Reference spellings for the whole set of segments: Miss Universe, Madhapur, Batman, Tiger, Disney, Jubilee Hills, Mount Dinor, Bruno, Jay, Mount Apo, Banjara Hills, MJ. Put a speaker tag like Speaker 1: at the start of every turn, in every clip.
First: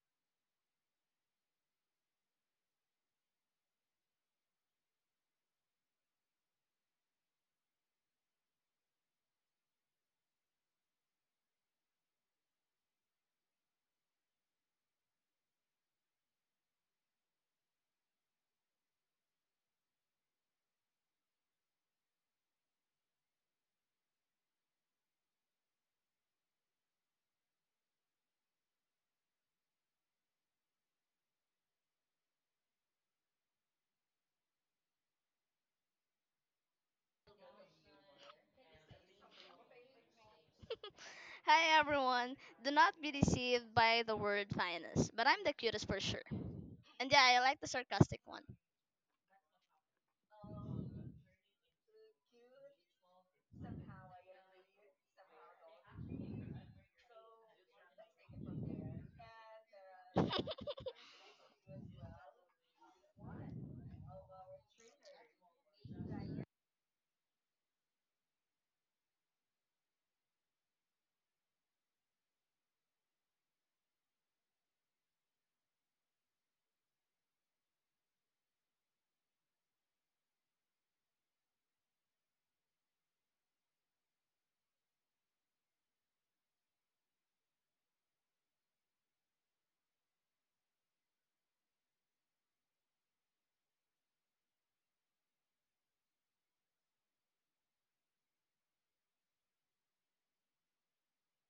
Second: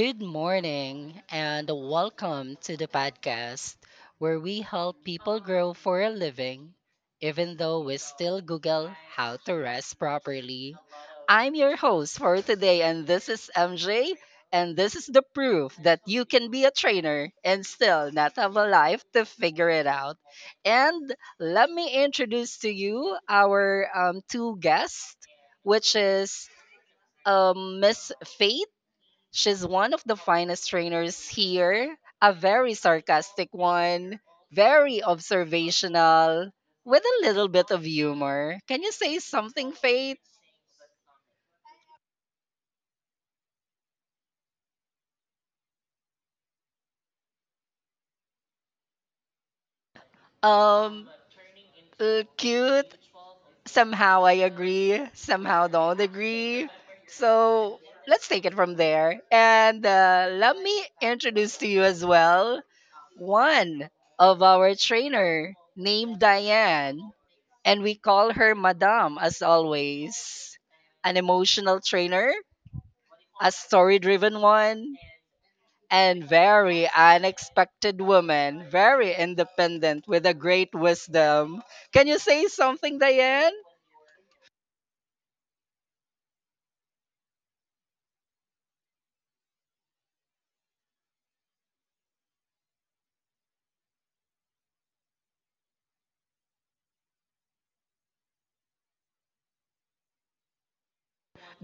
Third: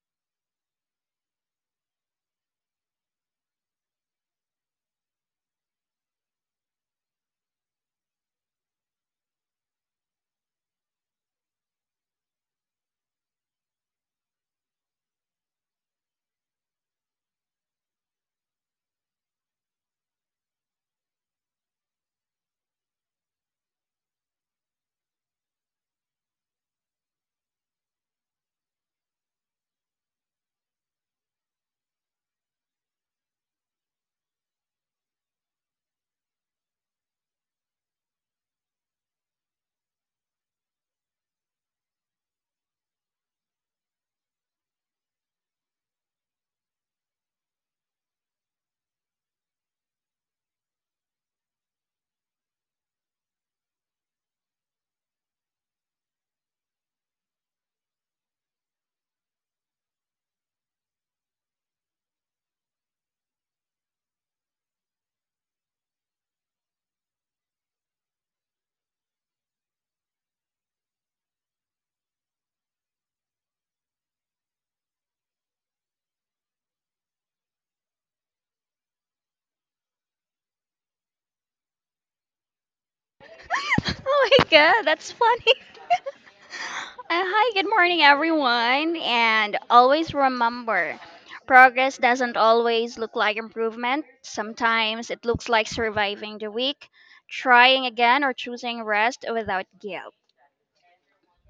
Speaker 1: Good morning and welcome to the podcast where we help people grow for a living, even though we still Google how to rest properly. I'm your host for today, and this is MJ, and this is the proof that you can be a trainer and still not have a life to figure it out. And let me introduce to you our two guests, which is Miss Faith. She's one of the finest trainers here, a very sarcastic one, very observational, with a little bit of humor. Can you say something, Faith?
Speaker 2: Hi, everyone! Do not be deceived by the word finest, but I'm the cutest for sure. And yeah, I like the sarcastic one.
Speaker 1: Um, Cute. Somehow I agree, somehow don't agree. So let's take it from there. And let me introduce to you as well one of our trainer named Diane, and we call her Madame as always. An emotional trainer, a story driven one, and very unexpected woman, very independent with a great wisdom. Can you say something, Diane?
Speaker 3: Oh my god, that's funny. Hi, good morning, everyone. And always remember progress doesn't always look like improvement. Sometimes it looks like surviving the week, trying again, or choosing rest without guilt.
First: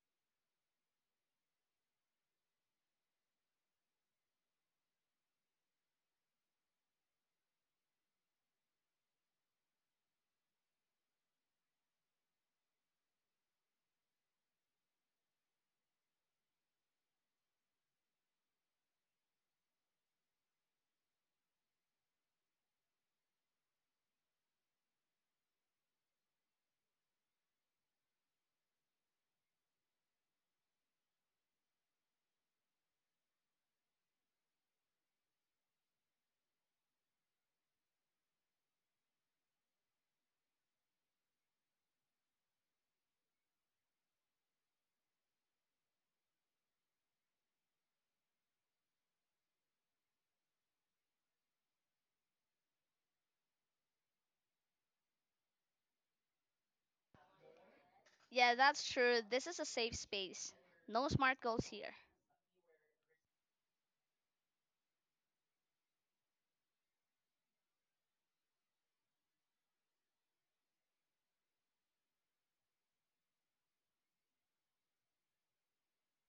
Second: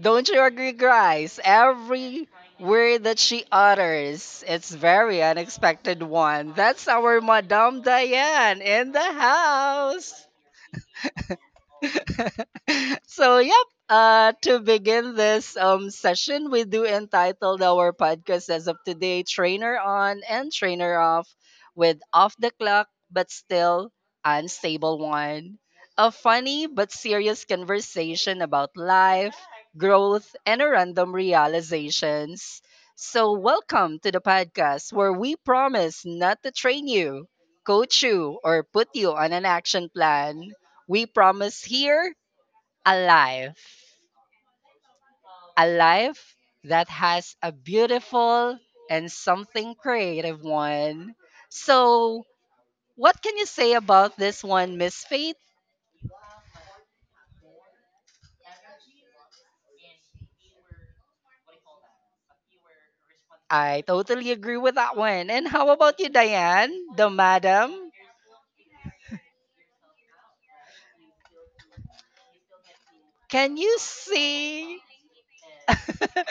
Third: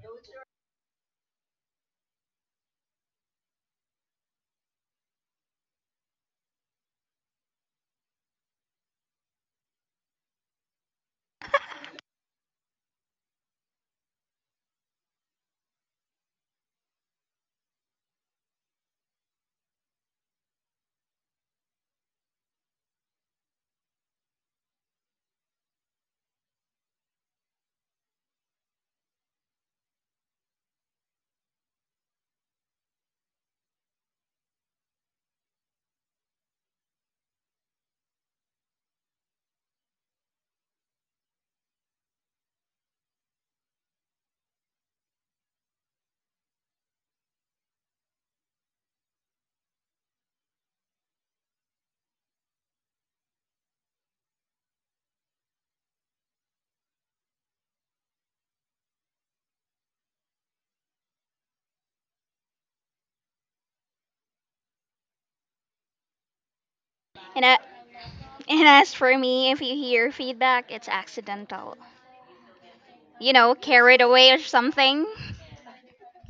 Speaker 1: Don't you agree, guys? Every word that she utters, it's very unexpected one. That's our Madame Diane in the house. So, yep. To begin this session, we do entitled our podcast as of today Trainer On and Trainer Off with Off the Clock but Still Unstable One. A funny but serious conversation about life, growth, and random realizations. So, welcome to the podcast where we promise not to train you, coach you, or put you on an action plan. We promise here a life, a life that has a beautiful and something creative one. So, what can you say about this one, Miss Faith?
Speaker 2: Yeah, that's true. This is a safe space. No smart goals here.
Speaker 1: I totally agree with that one. And how about you, Diane, the
Speaker 3: And, uh,
Speaker 1: madam?
Speaker 3: and as for me, if you hear feedback, it's accidental. You know,
Speaker 1: Can you
Speaker 3: carried away or
Speaker 1: see?
Speaker 3: something.
Speaker 1: Okay.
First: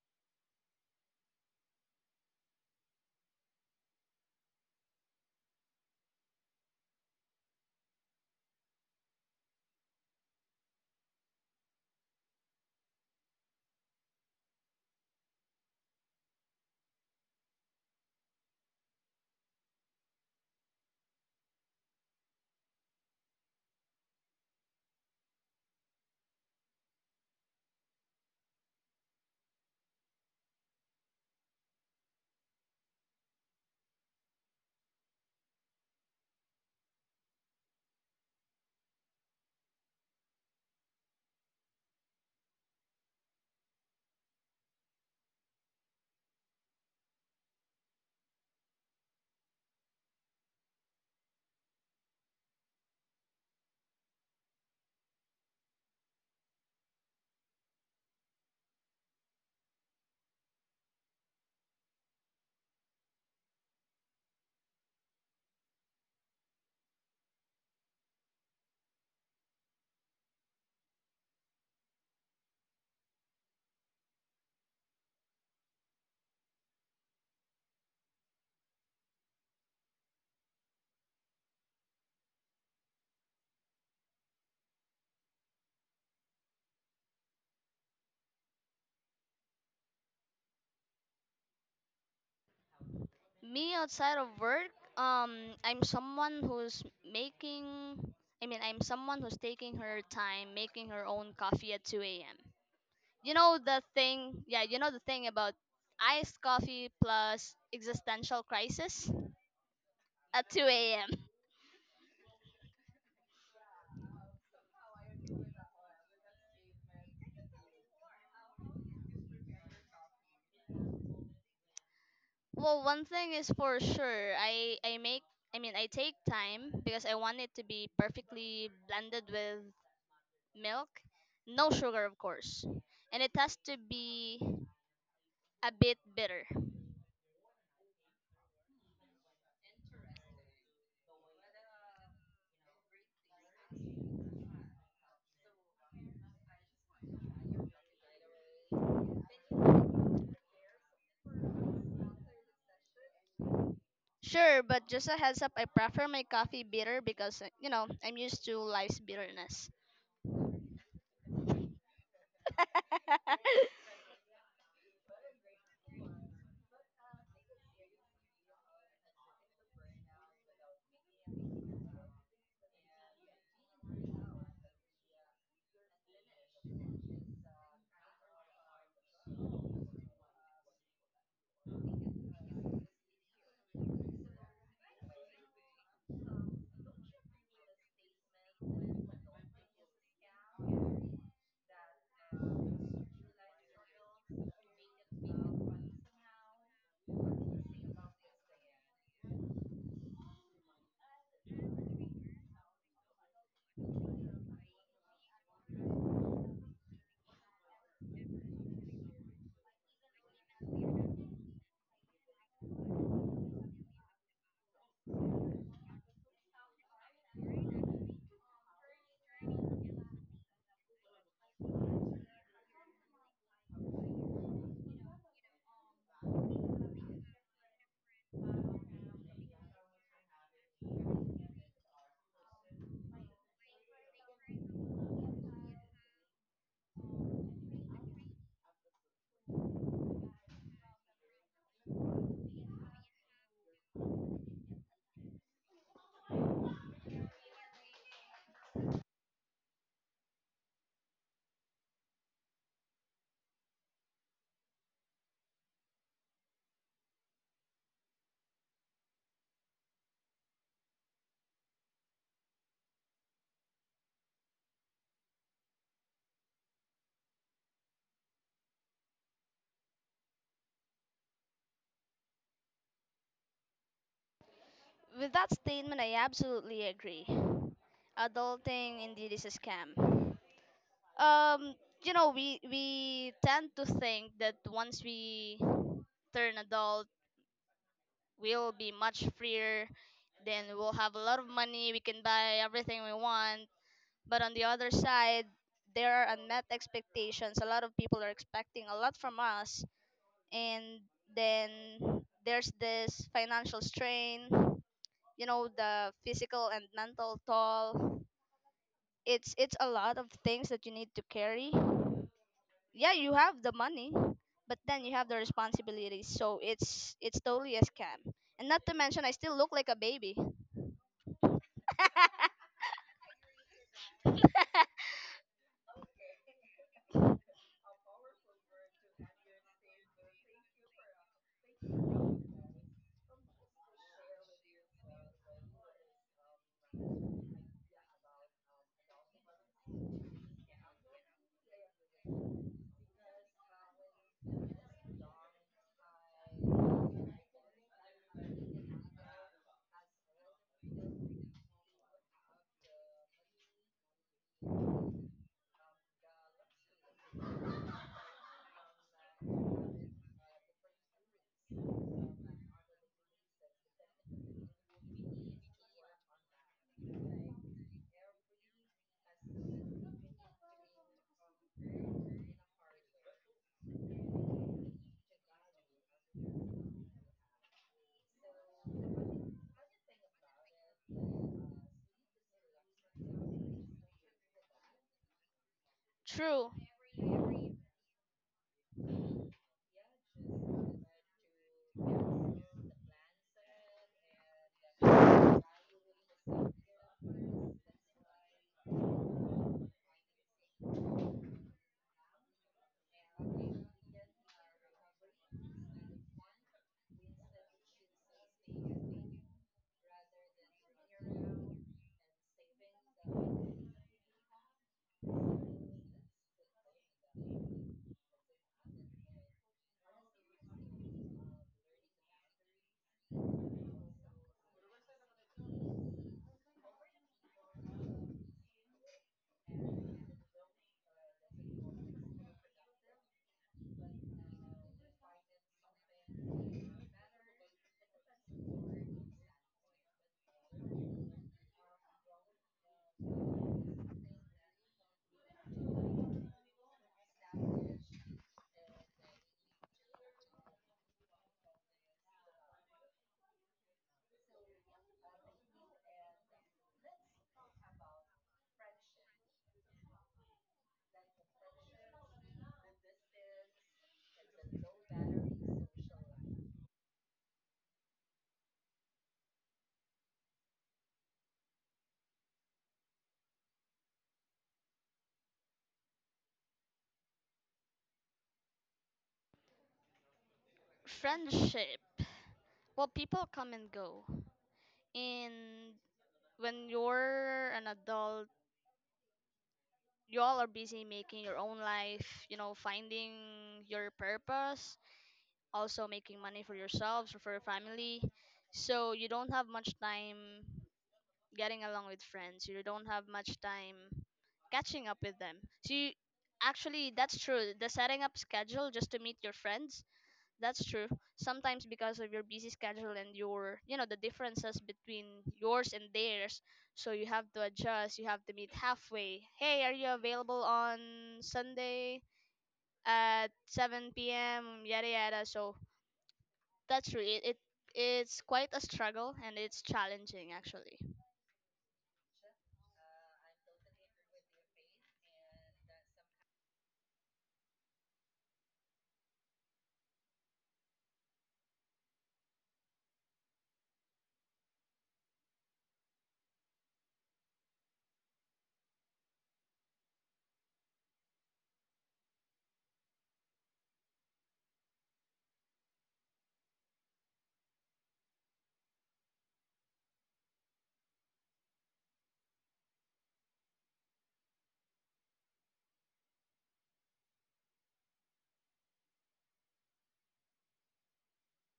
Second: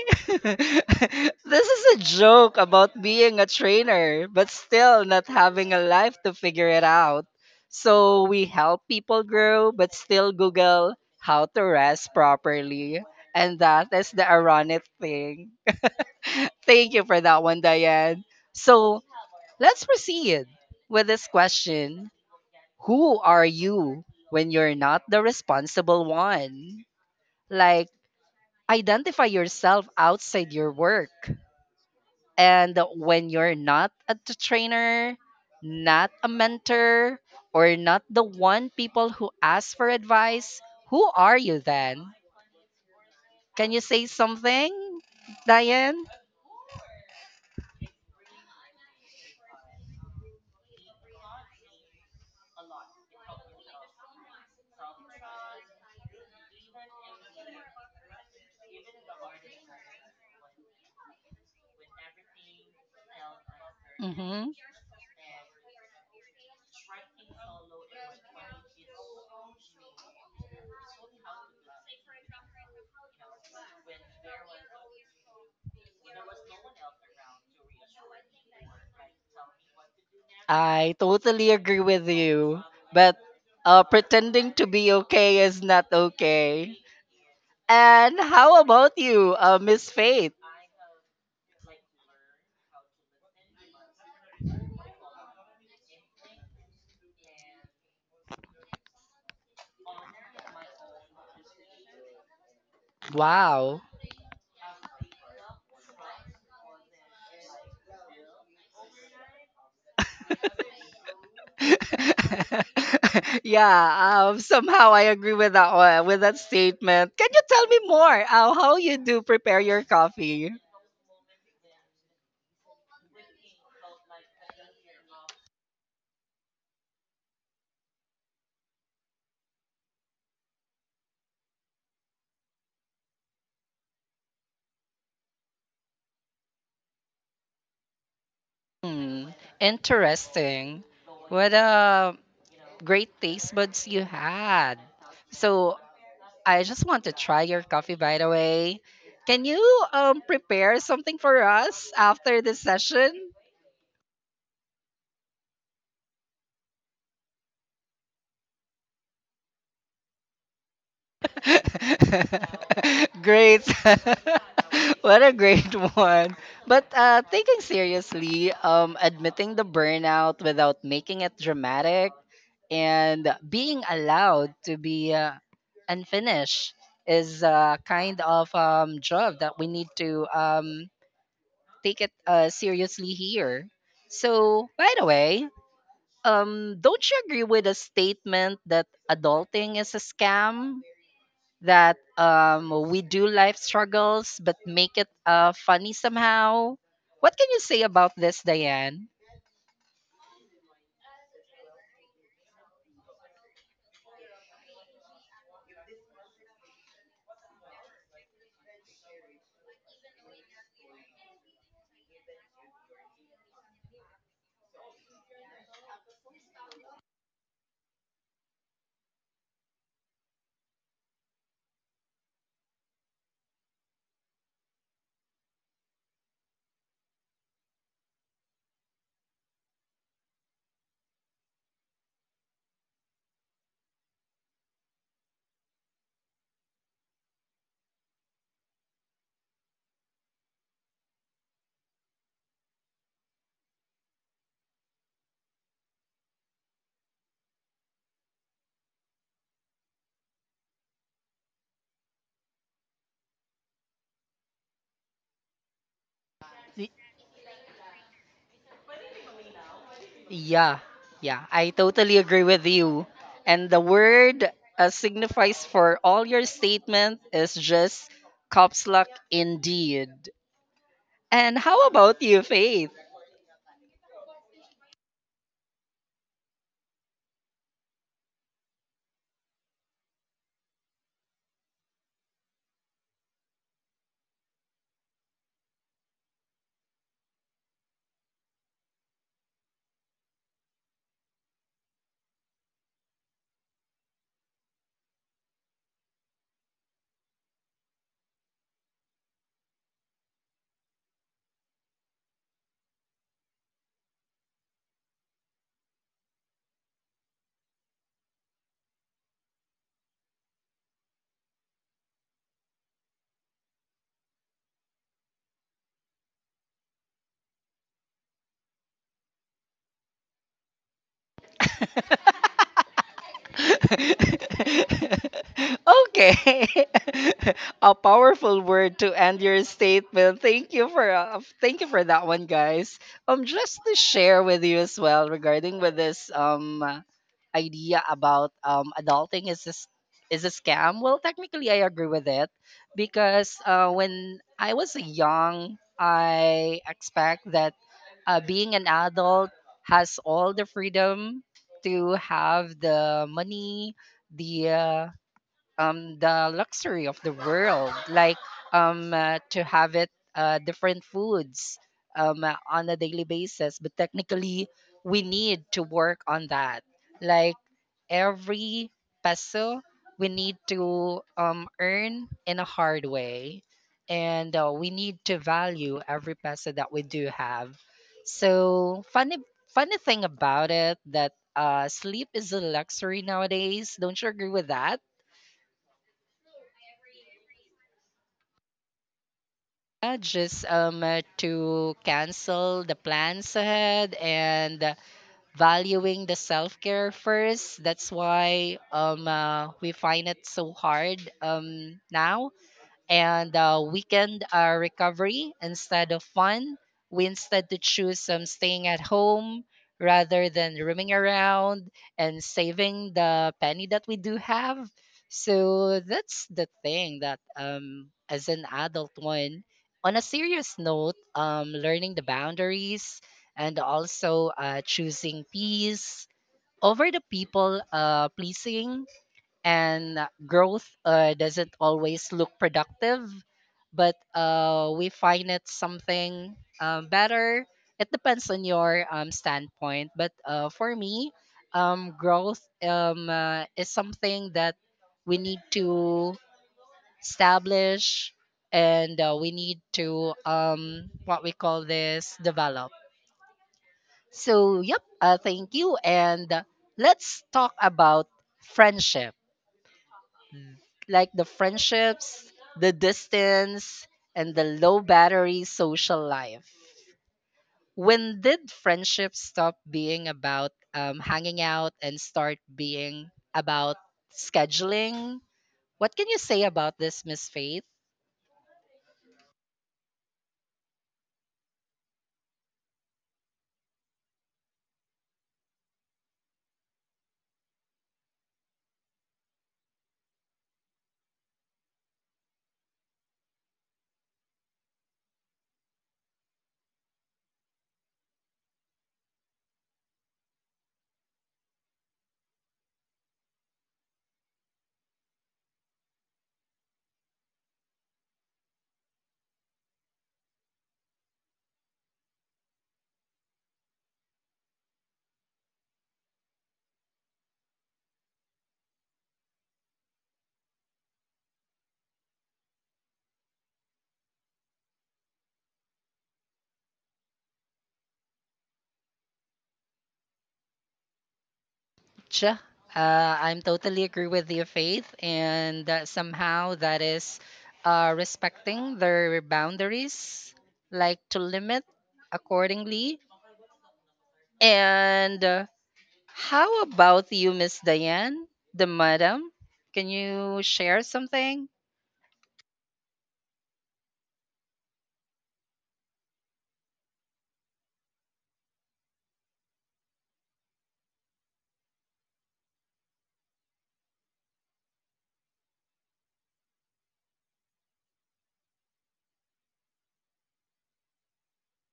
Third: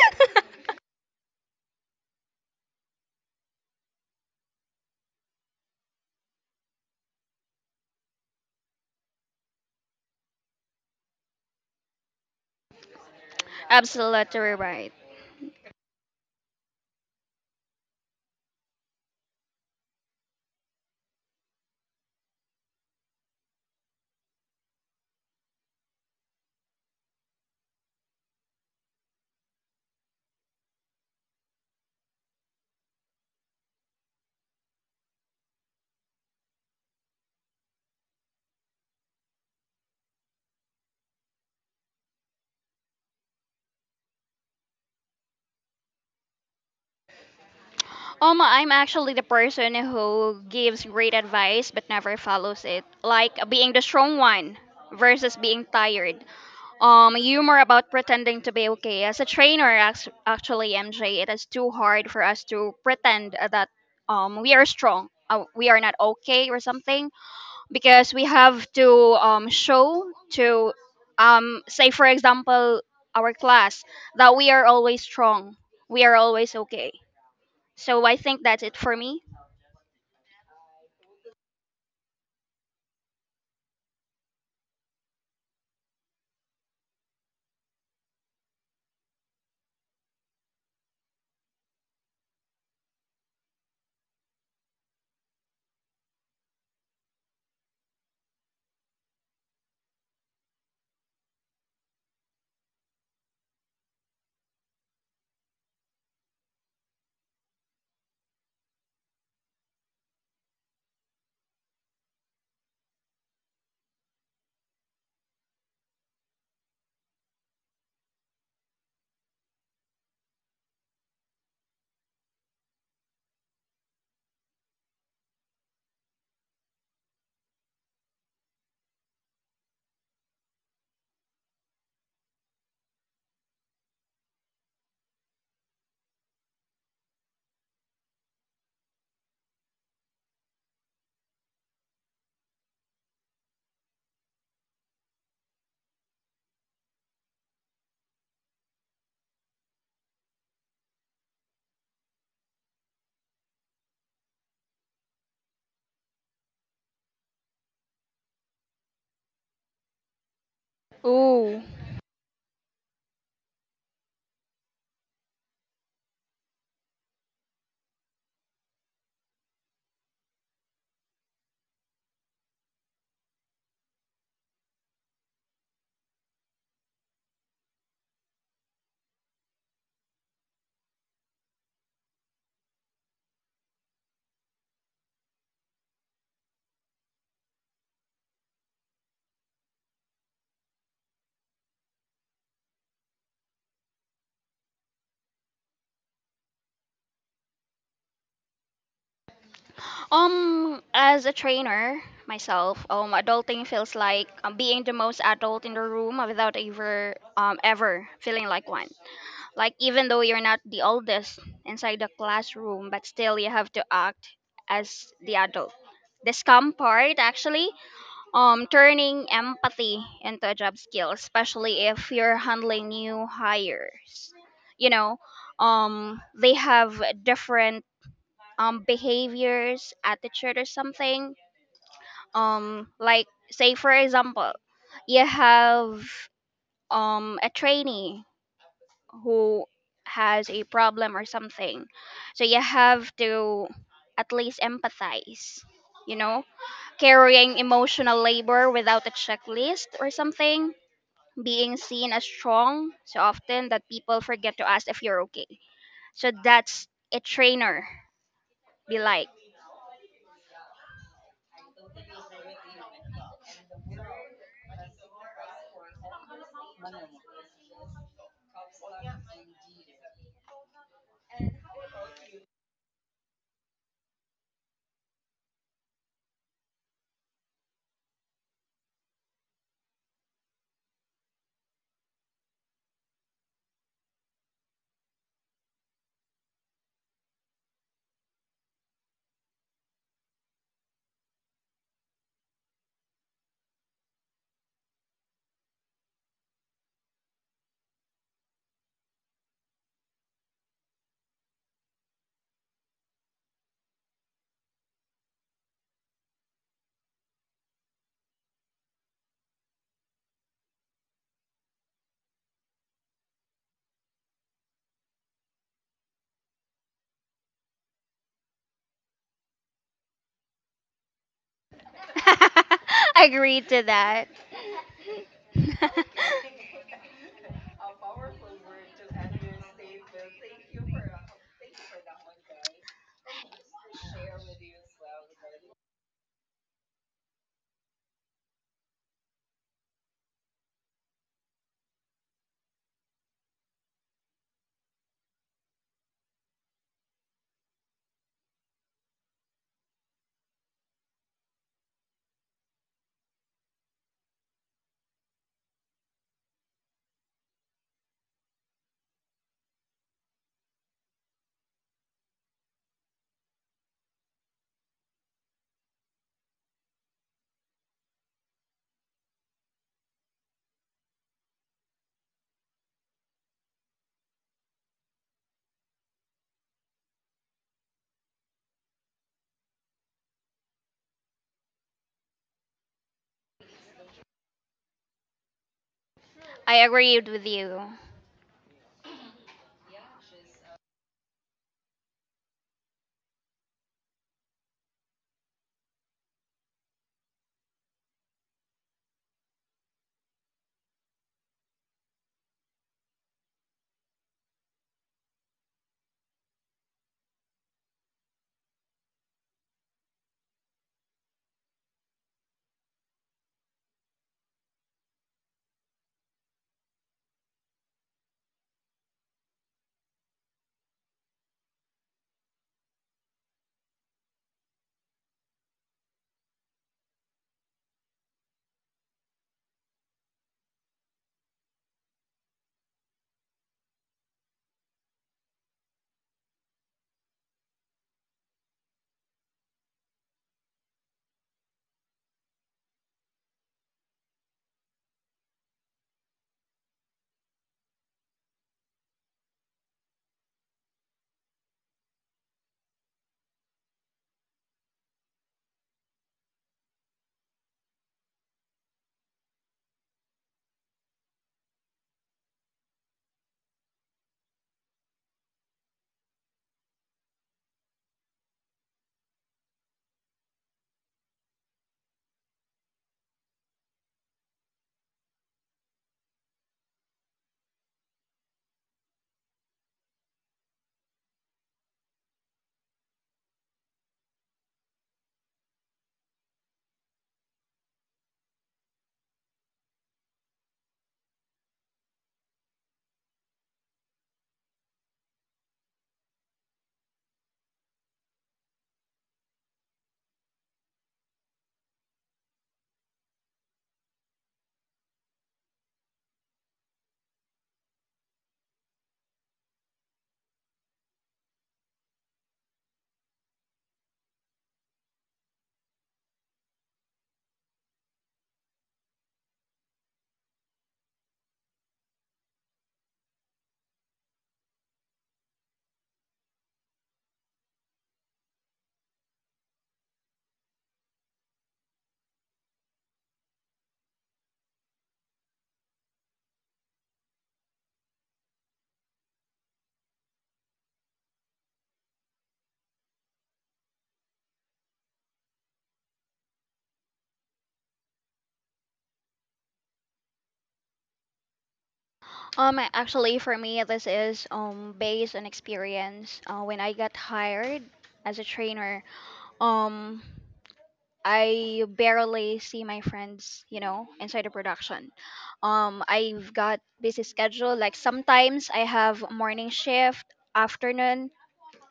Speaker 1: This is a joke about being a trainer, but still not having a life to figure it out. So we help people grow, but still Google how to rest properly. And that is
Speaker 3: Absolutely
Speaker 1: the ironic
Speaker 3: right.
Speaker 1: thing. Thank you for that one, Diane. So let's proceed with this question: who are you when you're not the responsible one? Like, identify yourself outside your work. And when you're not a trainer, not a mentor, or not the one people who ask for advice, who are you then? Can you say something, Diane?
Speaker 3: I'm actually the person who gives great advice but never follows it. Like being the strong one versus being tired. Humor about pretending to be okay. As a trainer, actually, MJ, it is too hard for us to pretend that
Speaker 1: Mm-hmm.
Speaker 3: we are strong. We are not okay or something because we have to show to say for example our class that we are always strong. We are always okay. So I think that's it for me.
Speaker 1: I totally agree with you. But pretending to be okay is not okay. And how about you, Miss Faith?
Speaker 2: Me outside of work, I'm someone who's making. I mean, I'm someone who's taking her time, making her own coffee at 2 a.m. You know
Speaker 1: Wow.
Speaker 2: the thing, yeah, you know the thing about iced coffee plus existential crisis at 2 a.m.
Speaker 1: Yeah, somehow I agree with that one, with that statement. Can you tell me more how you do prepare your coffee?
Speaker 2: Well, one thing is for sure, I make I mean I take time because I want it to be perfectly blended with milk, no sugar of course, and it has to be a bit bitter.
Speaker 1: Hmm, interesting. What a great taste buds you had. So I just want to try your coffee, by the way. Can you prepare something for us after this session?
Speaker 2: Sure, but just a heads up, I prefer my coffee bitter because you know, I'm used to life's bitterness.
Speaker 3: Ooh.
Speaker 1: Great. What a great one. But taking seriously, admitting the burnout without making it dramatic and being allowed to be unfinished is a kind of job that we need to take it seriously here. So, by the way, don't you agree with the statement that adulting is a scam? That we do life struggles but make it funny somehow. What can you say about this, Diane?
Speaker 3: As a trainer myself, adulting feels like being the most adult in the room without ever, ever feeling like one. Like even though you're not the oldest inside the classroom, but still you have to act as the adult. The scam part actually, turning empathy into a job skill, especially if you're handling new hires. You know, they have different behaviors, attitude or something. Like say for example, you have a trainee who has a problem or something. So you have to at least empathize, you know? Carrying emotional labor without a checklist or something, being seen as strong so often that people forget to ask if you're okay. So that's
Speaker 1: Y-
Speaker 3: a trainer be like.
Speaker 1: Yeah, yeah, I totally agree with you. And the word signifies for all your statement is just cops luck indeed. And how about you, Faith?
Speaker 2: With that statement, I absolutely agree. Adulting indeed is a scam. um you know, we tend to think that once we turn adult, we'll be much freer, then we'll have a lot of money, we can buy everything we want. But on the other side, there are unmet expectations, a lot of people are expecting a lot from us, and then there's this financial strain, you know, the physical and mental toll. It's a lot of things that you need to carry. Yeah, you have the money, but then you have the responsibilities, so it's totally a scam. And not to mention, I still look like a baby.
Speaker 3: Agreed to that.
Speaker 1: Okay. A powerful word to end your statement. Thank you for thank you for that one, guys. Just to share with you as well regarding with this idea about adulting is this is a scam. Well, technically, I agree with it because when I was young, I expect that being an adult has all the freedom to have the money, the uh, the luxury of the world, like to have it different foods on a daily basis, but technically we need to work on that, like every peso we need to earn in a hard way, and we need to value every peso that we do have. So funny, funny thing about it, that sleep is a luxury nowadays. Don't you agree with that?
Speaker 2: True.
Speaker 3: I agreed with you.
Speaker 1: Yeah, just to cancel the plans ahead and valuing the self-care first. That's why we find it so hard now, and weekend recovery instead of fun. We instead to choose some staying at home rather than roaming around and saving the penny that we do have. So that's the thing that as an adult one. On a serious note, learning the boundaries, and also choosing peace over the people pleasing, and growth doesn't always look productive, but we find it something better. It depends on your standpoint, but for me, growth is something that we need to establish, and we need to what we call this develop. So yep, thank you, and let's talk about friendship, like the friendships, the distance, and the low battery social life. When did friendship stop being about hanging out and start being about scheduling? What can you say about this, Miss Faith?
Speaker 2: Friendship. Well, people come and go. And when you're an adult, you all are busy making your own life, you know, finding your purpose, also making money for yourselves or for your family. So you don't have much time getting along with friends. You don't have much time catching up with them. So you, Actually, that's true. The setting up schedule just to meet your friends, that's true. Sometimes because of your busy schedule and your, you know, the differences between yours and theirs, so you have to adjust. You have to meet halfway. Hey, are you available on Sunday at 7 p.m., yada yada. So that's true. It's quite a struggle, and it's challenging actually.
Speaker 1: Sure. I'm totally agree with you, Faith, and somehow that is respecting their boundaries, like to limit accordingly. And how about you, Miss Diane, the madam? Can you share something?
Speaker 3: Actually, for me, this is based on experience. When I got hired as a trainer, um, I barely see my friends, you know, inside the production. I've got busy schedule. Like sometimes I have morning shift, afternoon,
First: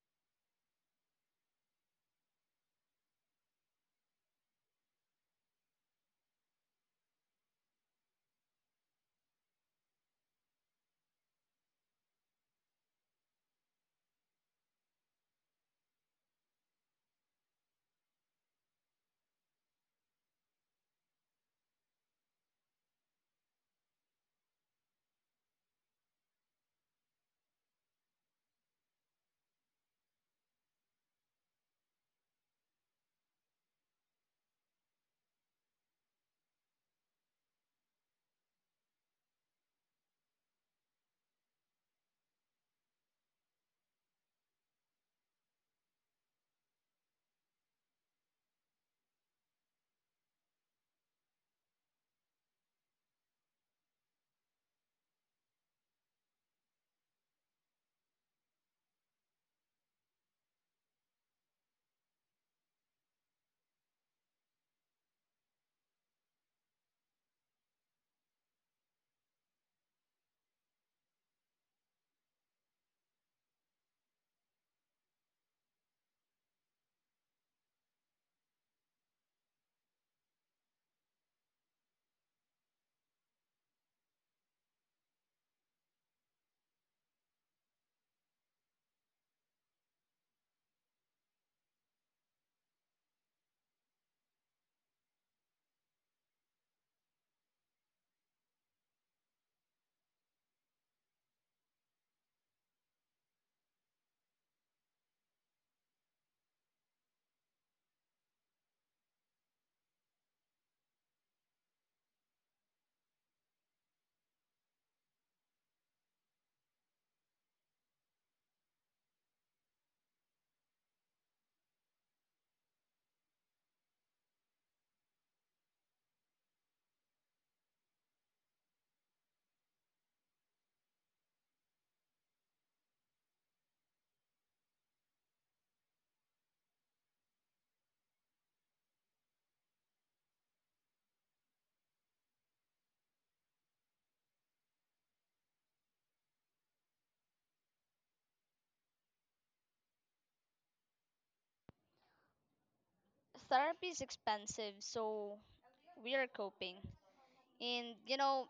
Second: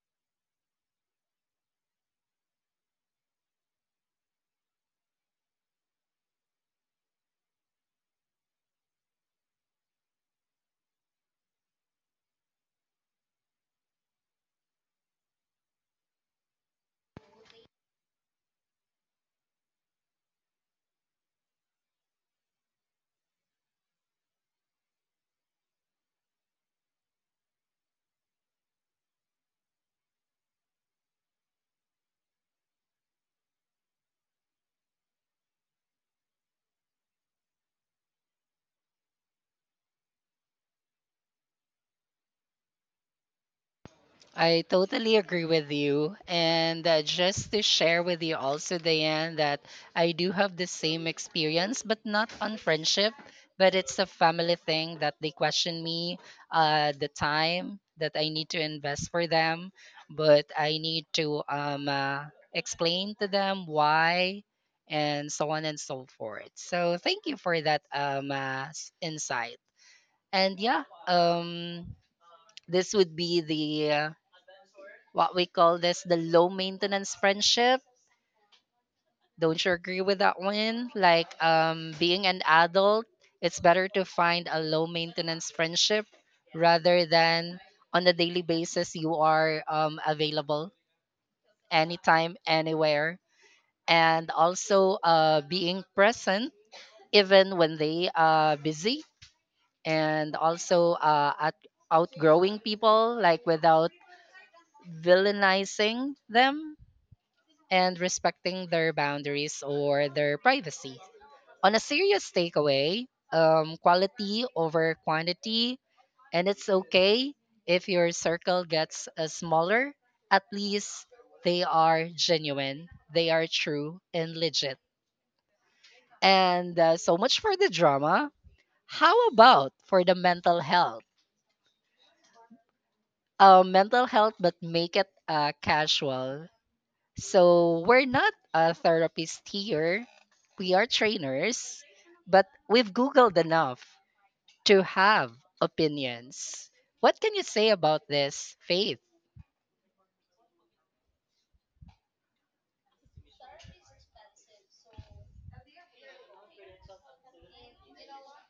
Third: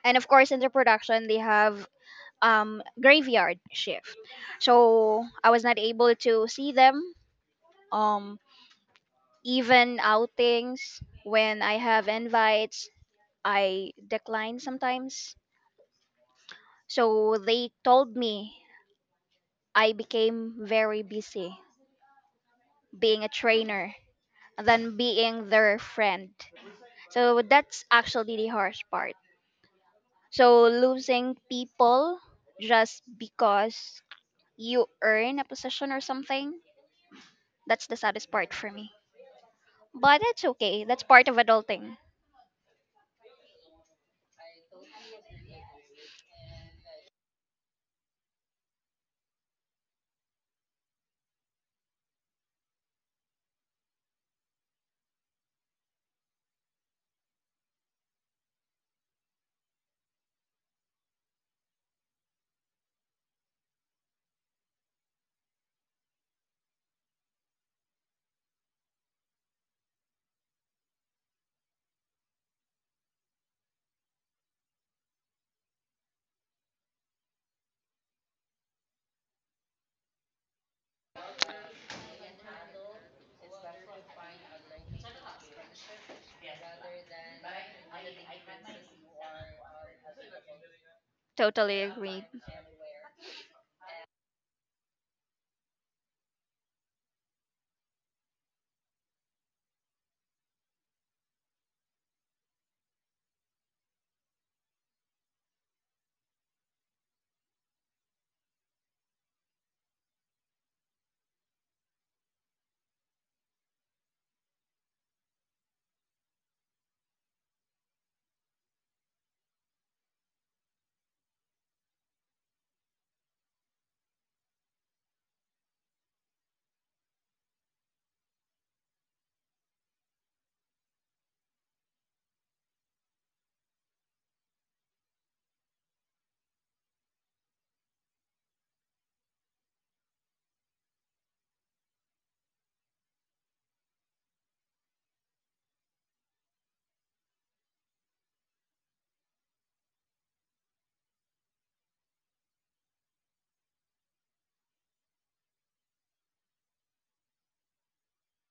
Speaker 3: and of course in the production they have graveyard shift, so I was not able to see them, um even outings. When I have invites, I decline sometimes, so they told me I became very busy being a trainer than being their friend. So that's actually the harsh part, so losing people just because you earn a position or something. That's the saddest part for me. But it's okay. That's part of adulting.
Speaker 1: I totally agree with you. And just to share with you also, Diane, that I do have the same experience, but not on friendship, but it's a family thing that they question me the time that I need to invest for them. But I need to explain to them why and so on and so forth. So thank you for that insight. And yeah, this would be the. What we call this the low maintenance friendship. Don't you agree with that one? Like being an adult, it's better to find a low maintenance friendship rather than on a daily basis you are available
Speaker 3: Totally agreed.
Speaker 1: anytime, anywhere. And also being present even when they are busy, and also at outgrowing people, like without villainizing them and respecting their boundaries or their privacy. On a serious takeaway, quality over quantity, and it's okay if your circle gets smaller. At least they are genuine, they are true and legit. And so much for the drama. How about for the mental health? Mental health, but make it casual. So we're not a therapist here. We are trainers, but we've Googled enough to have opinions. What can you say about this, Faith?
Speaker 2: Therapy is expensive, so we are coping. And you know,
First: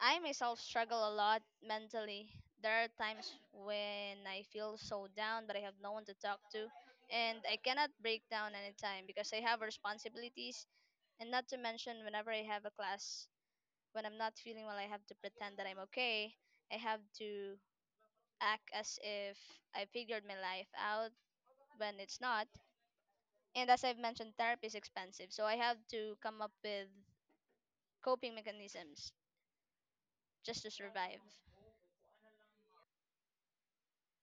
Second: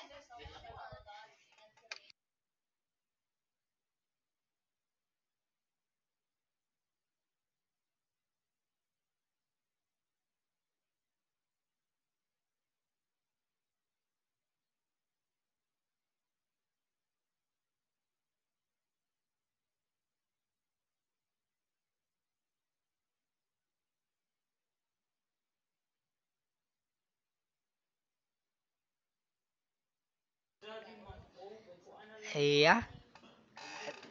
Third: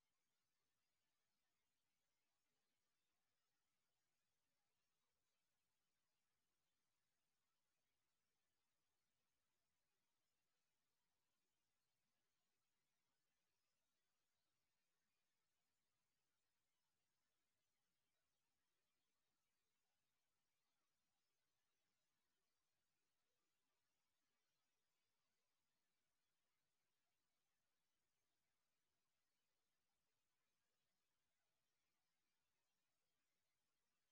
Speaker 2: I myself struggle a lot mentally. There are times when I feel so down, but I have no one to talk to, and I cannot break down anytime because I have responsibilities. And not to mention, whenever I have a class, when I'm not feeling well, I have to pretend that I'm okay. I have to act as if I figured my life out, when it's not. And as I've mentioned, therapy is expensive, so I have to come up with coping mechanisms just to survive.
Speaker 1: Yeah,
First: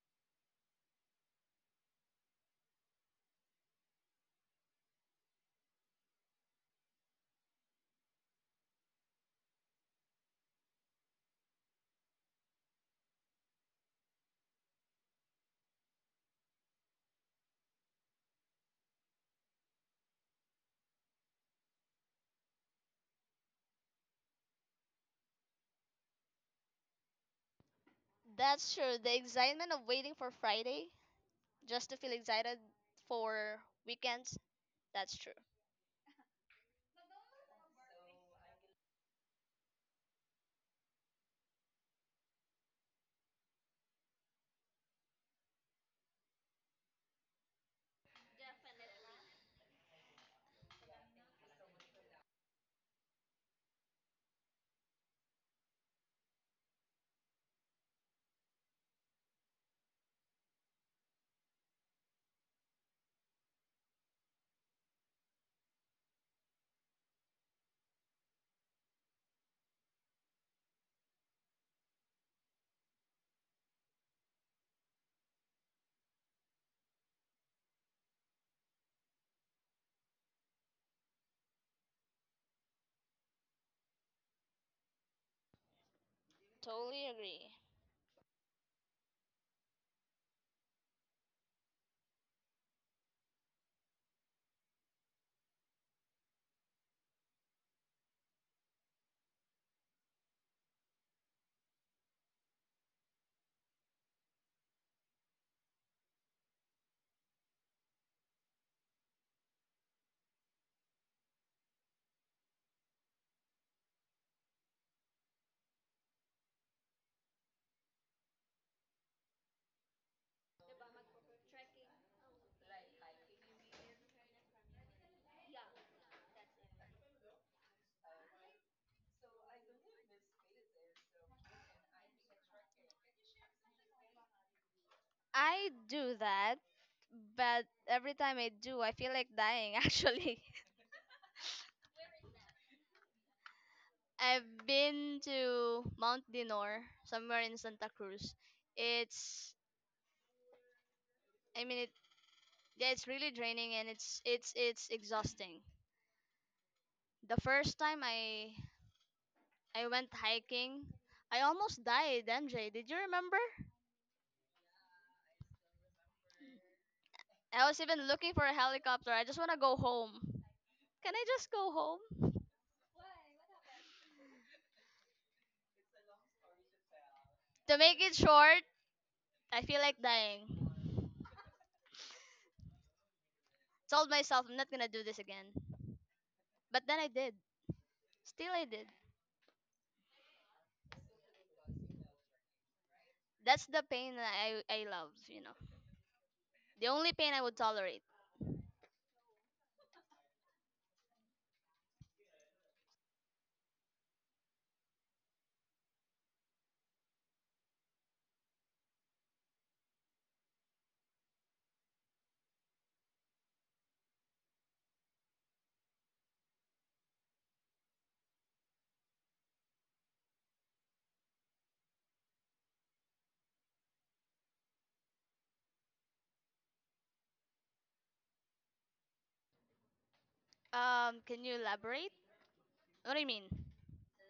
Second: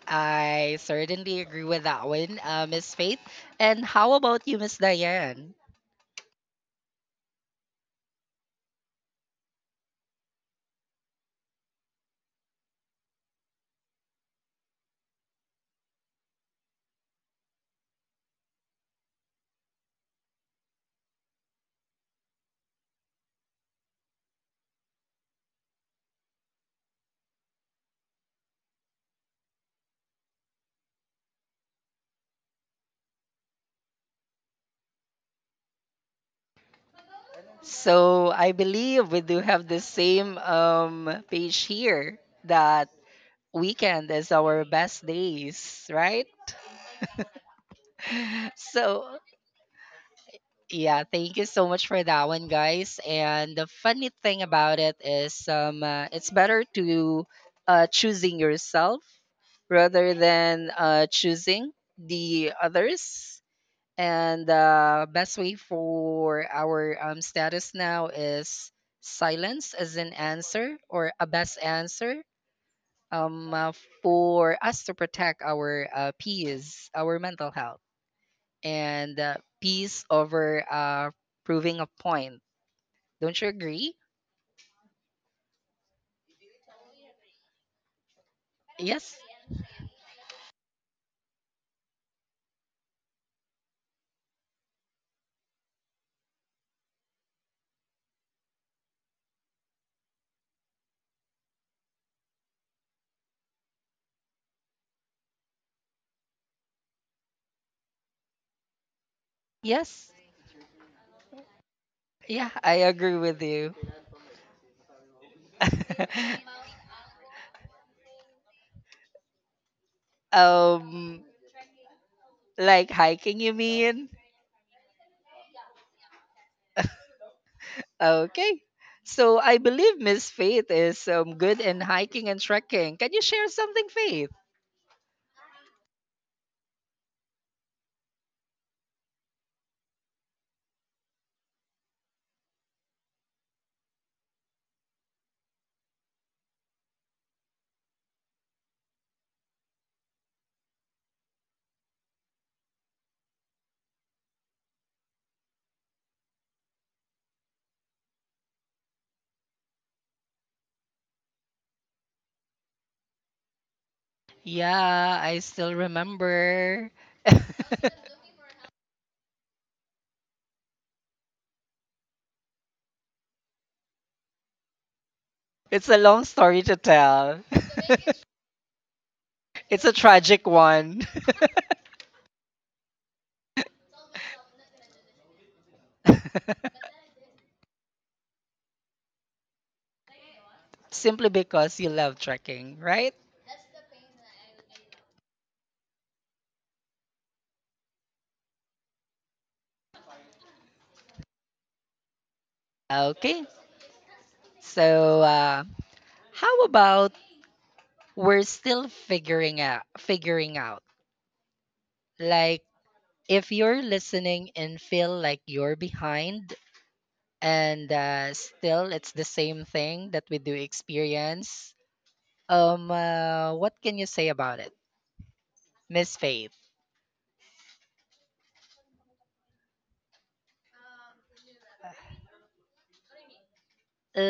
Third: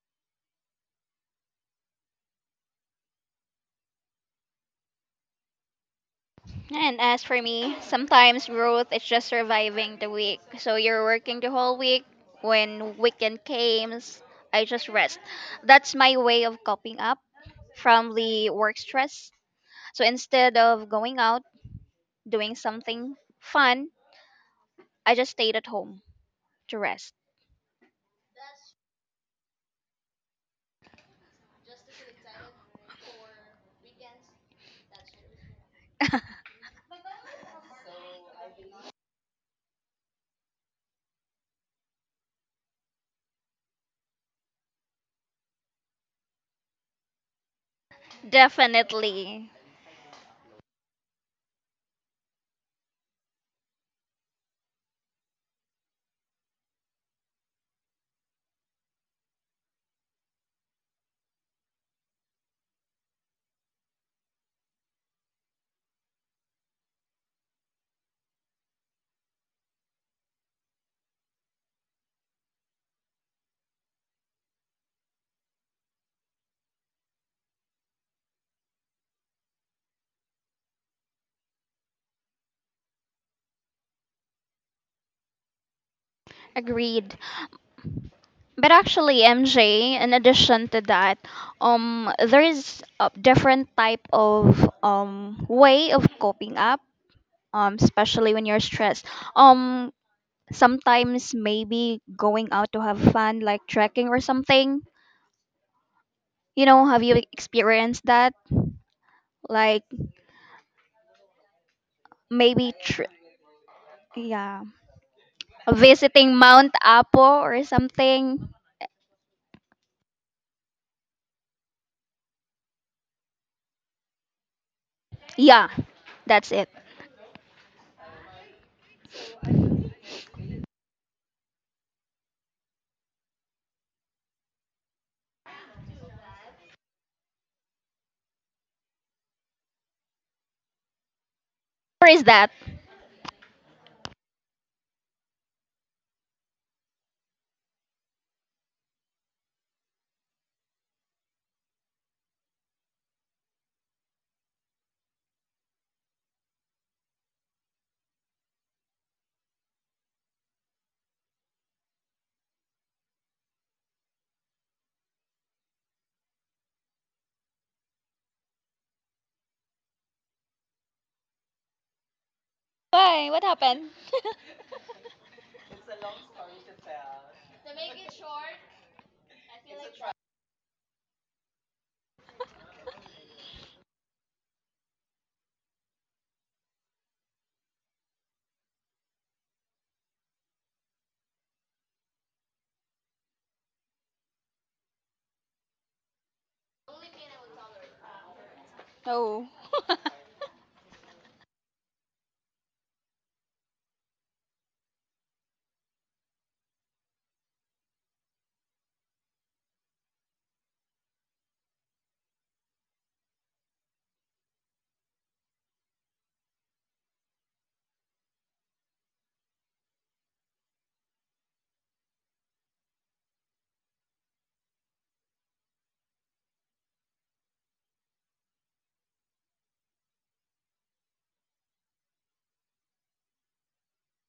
Speaker 1: I certainly agree with that one, Miss Faith. And how about you, Miss Diane?
Speaker 3: And as for me, sometimes growth is just surviving the week. So you're working the whole week. When weekend comes, I just rest. That's my way of coping up from the work stress. So instead of going out, doing something fun, I just stayed at home to rest.
Speaker 2: That's true. The excitement of waiting for Friday just to feel excited for weekends. That's true.
Speaker 1: So I believe we do have the same page here, that weekend is our best days, right? So
Speaker 3: Definitely.
Speaker 1: yeah, thank you so much for that one, guys. And the funny thing about it is, it's better to choosing yourself rather than choosing the others. And best way for our status now is silence as an answer or a best answer um, uh, for us to protect our peace, our mental health, and peace over proving a point. Don't you agree?
Speaker 2: Totally
Speaker 3: Agreed.
Speaker 2: agree.
Speaker 3: But
Speaker 1: Yes.
Speaker 3: actually, MJ, in addition to that, there is a different type of way of coping up, especially when you're stressed. Um, Sometimes maybe going out to have fun, like trekking or something. You know, have you experienced that? Like
Speaker 1: Yes. Yeah,
Speaker 3: maybe,
Speaker 1: I
Speaker 3: tr-
Speaker 1: agree with you.
Speaker 3: yeah, visiting Mount Apo or something.
Speaker 1: um, like hiking, you mean?
Speaker 3: Yeah, that's it.
Speaker 1: Okay. So I believe Miss Faith is good in hiking and trekking. Can you share something, Faith?
Speaker 2: I do that, but every time I do, I feel like dying. Actually,
Speaker 3: Where is that?
Speaker 2: I've been to Mount Dinor, somewhere in Santa Cruz. It's I mean it Yeah, it's really draining, and it's exhausting. The first time I went hiking, I almost died, MJ. Did you remember?
Speaker 1: Yeah, I still remember.
Speaker 2: I was even looking for a helicopter. I just want to go home. Can I just go home?
Speaker 3: Why? What happened?
Speaker 1: It's a long story to tell.
Speaker 2: To make it short, I feel
Speaker 1: It's a
Speaker 2: like
Speaker 1: tragic
Speaker 2: dying.
Speaker 1: one.
Speaker 2: Told myself I'm not gonna do this again. But then I did. Still I did.
Speaker 1: Simply because you love trekking, right?
Speaker 2: That's the pain that I love, you know. The only pain I would tolerate.
Speaker 3: Oh.
Speaker 1: Okay. So, how about we're still figuring out figuring out, like, if you're listening and feel like you're behind, and still it's the same thing that we do experience. What can you say about it, Miss Faith?
Speaker 2: Can you elaborate? What do you mean?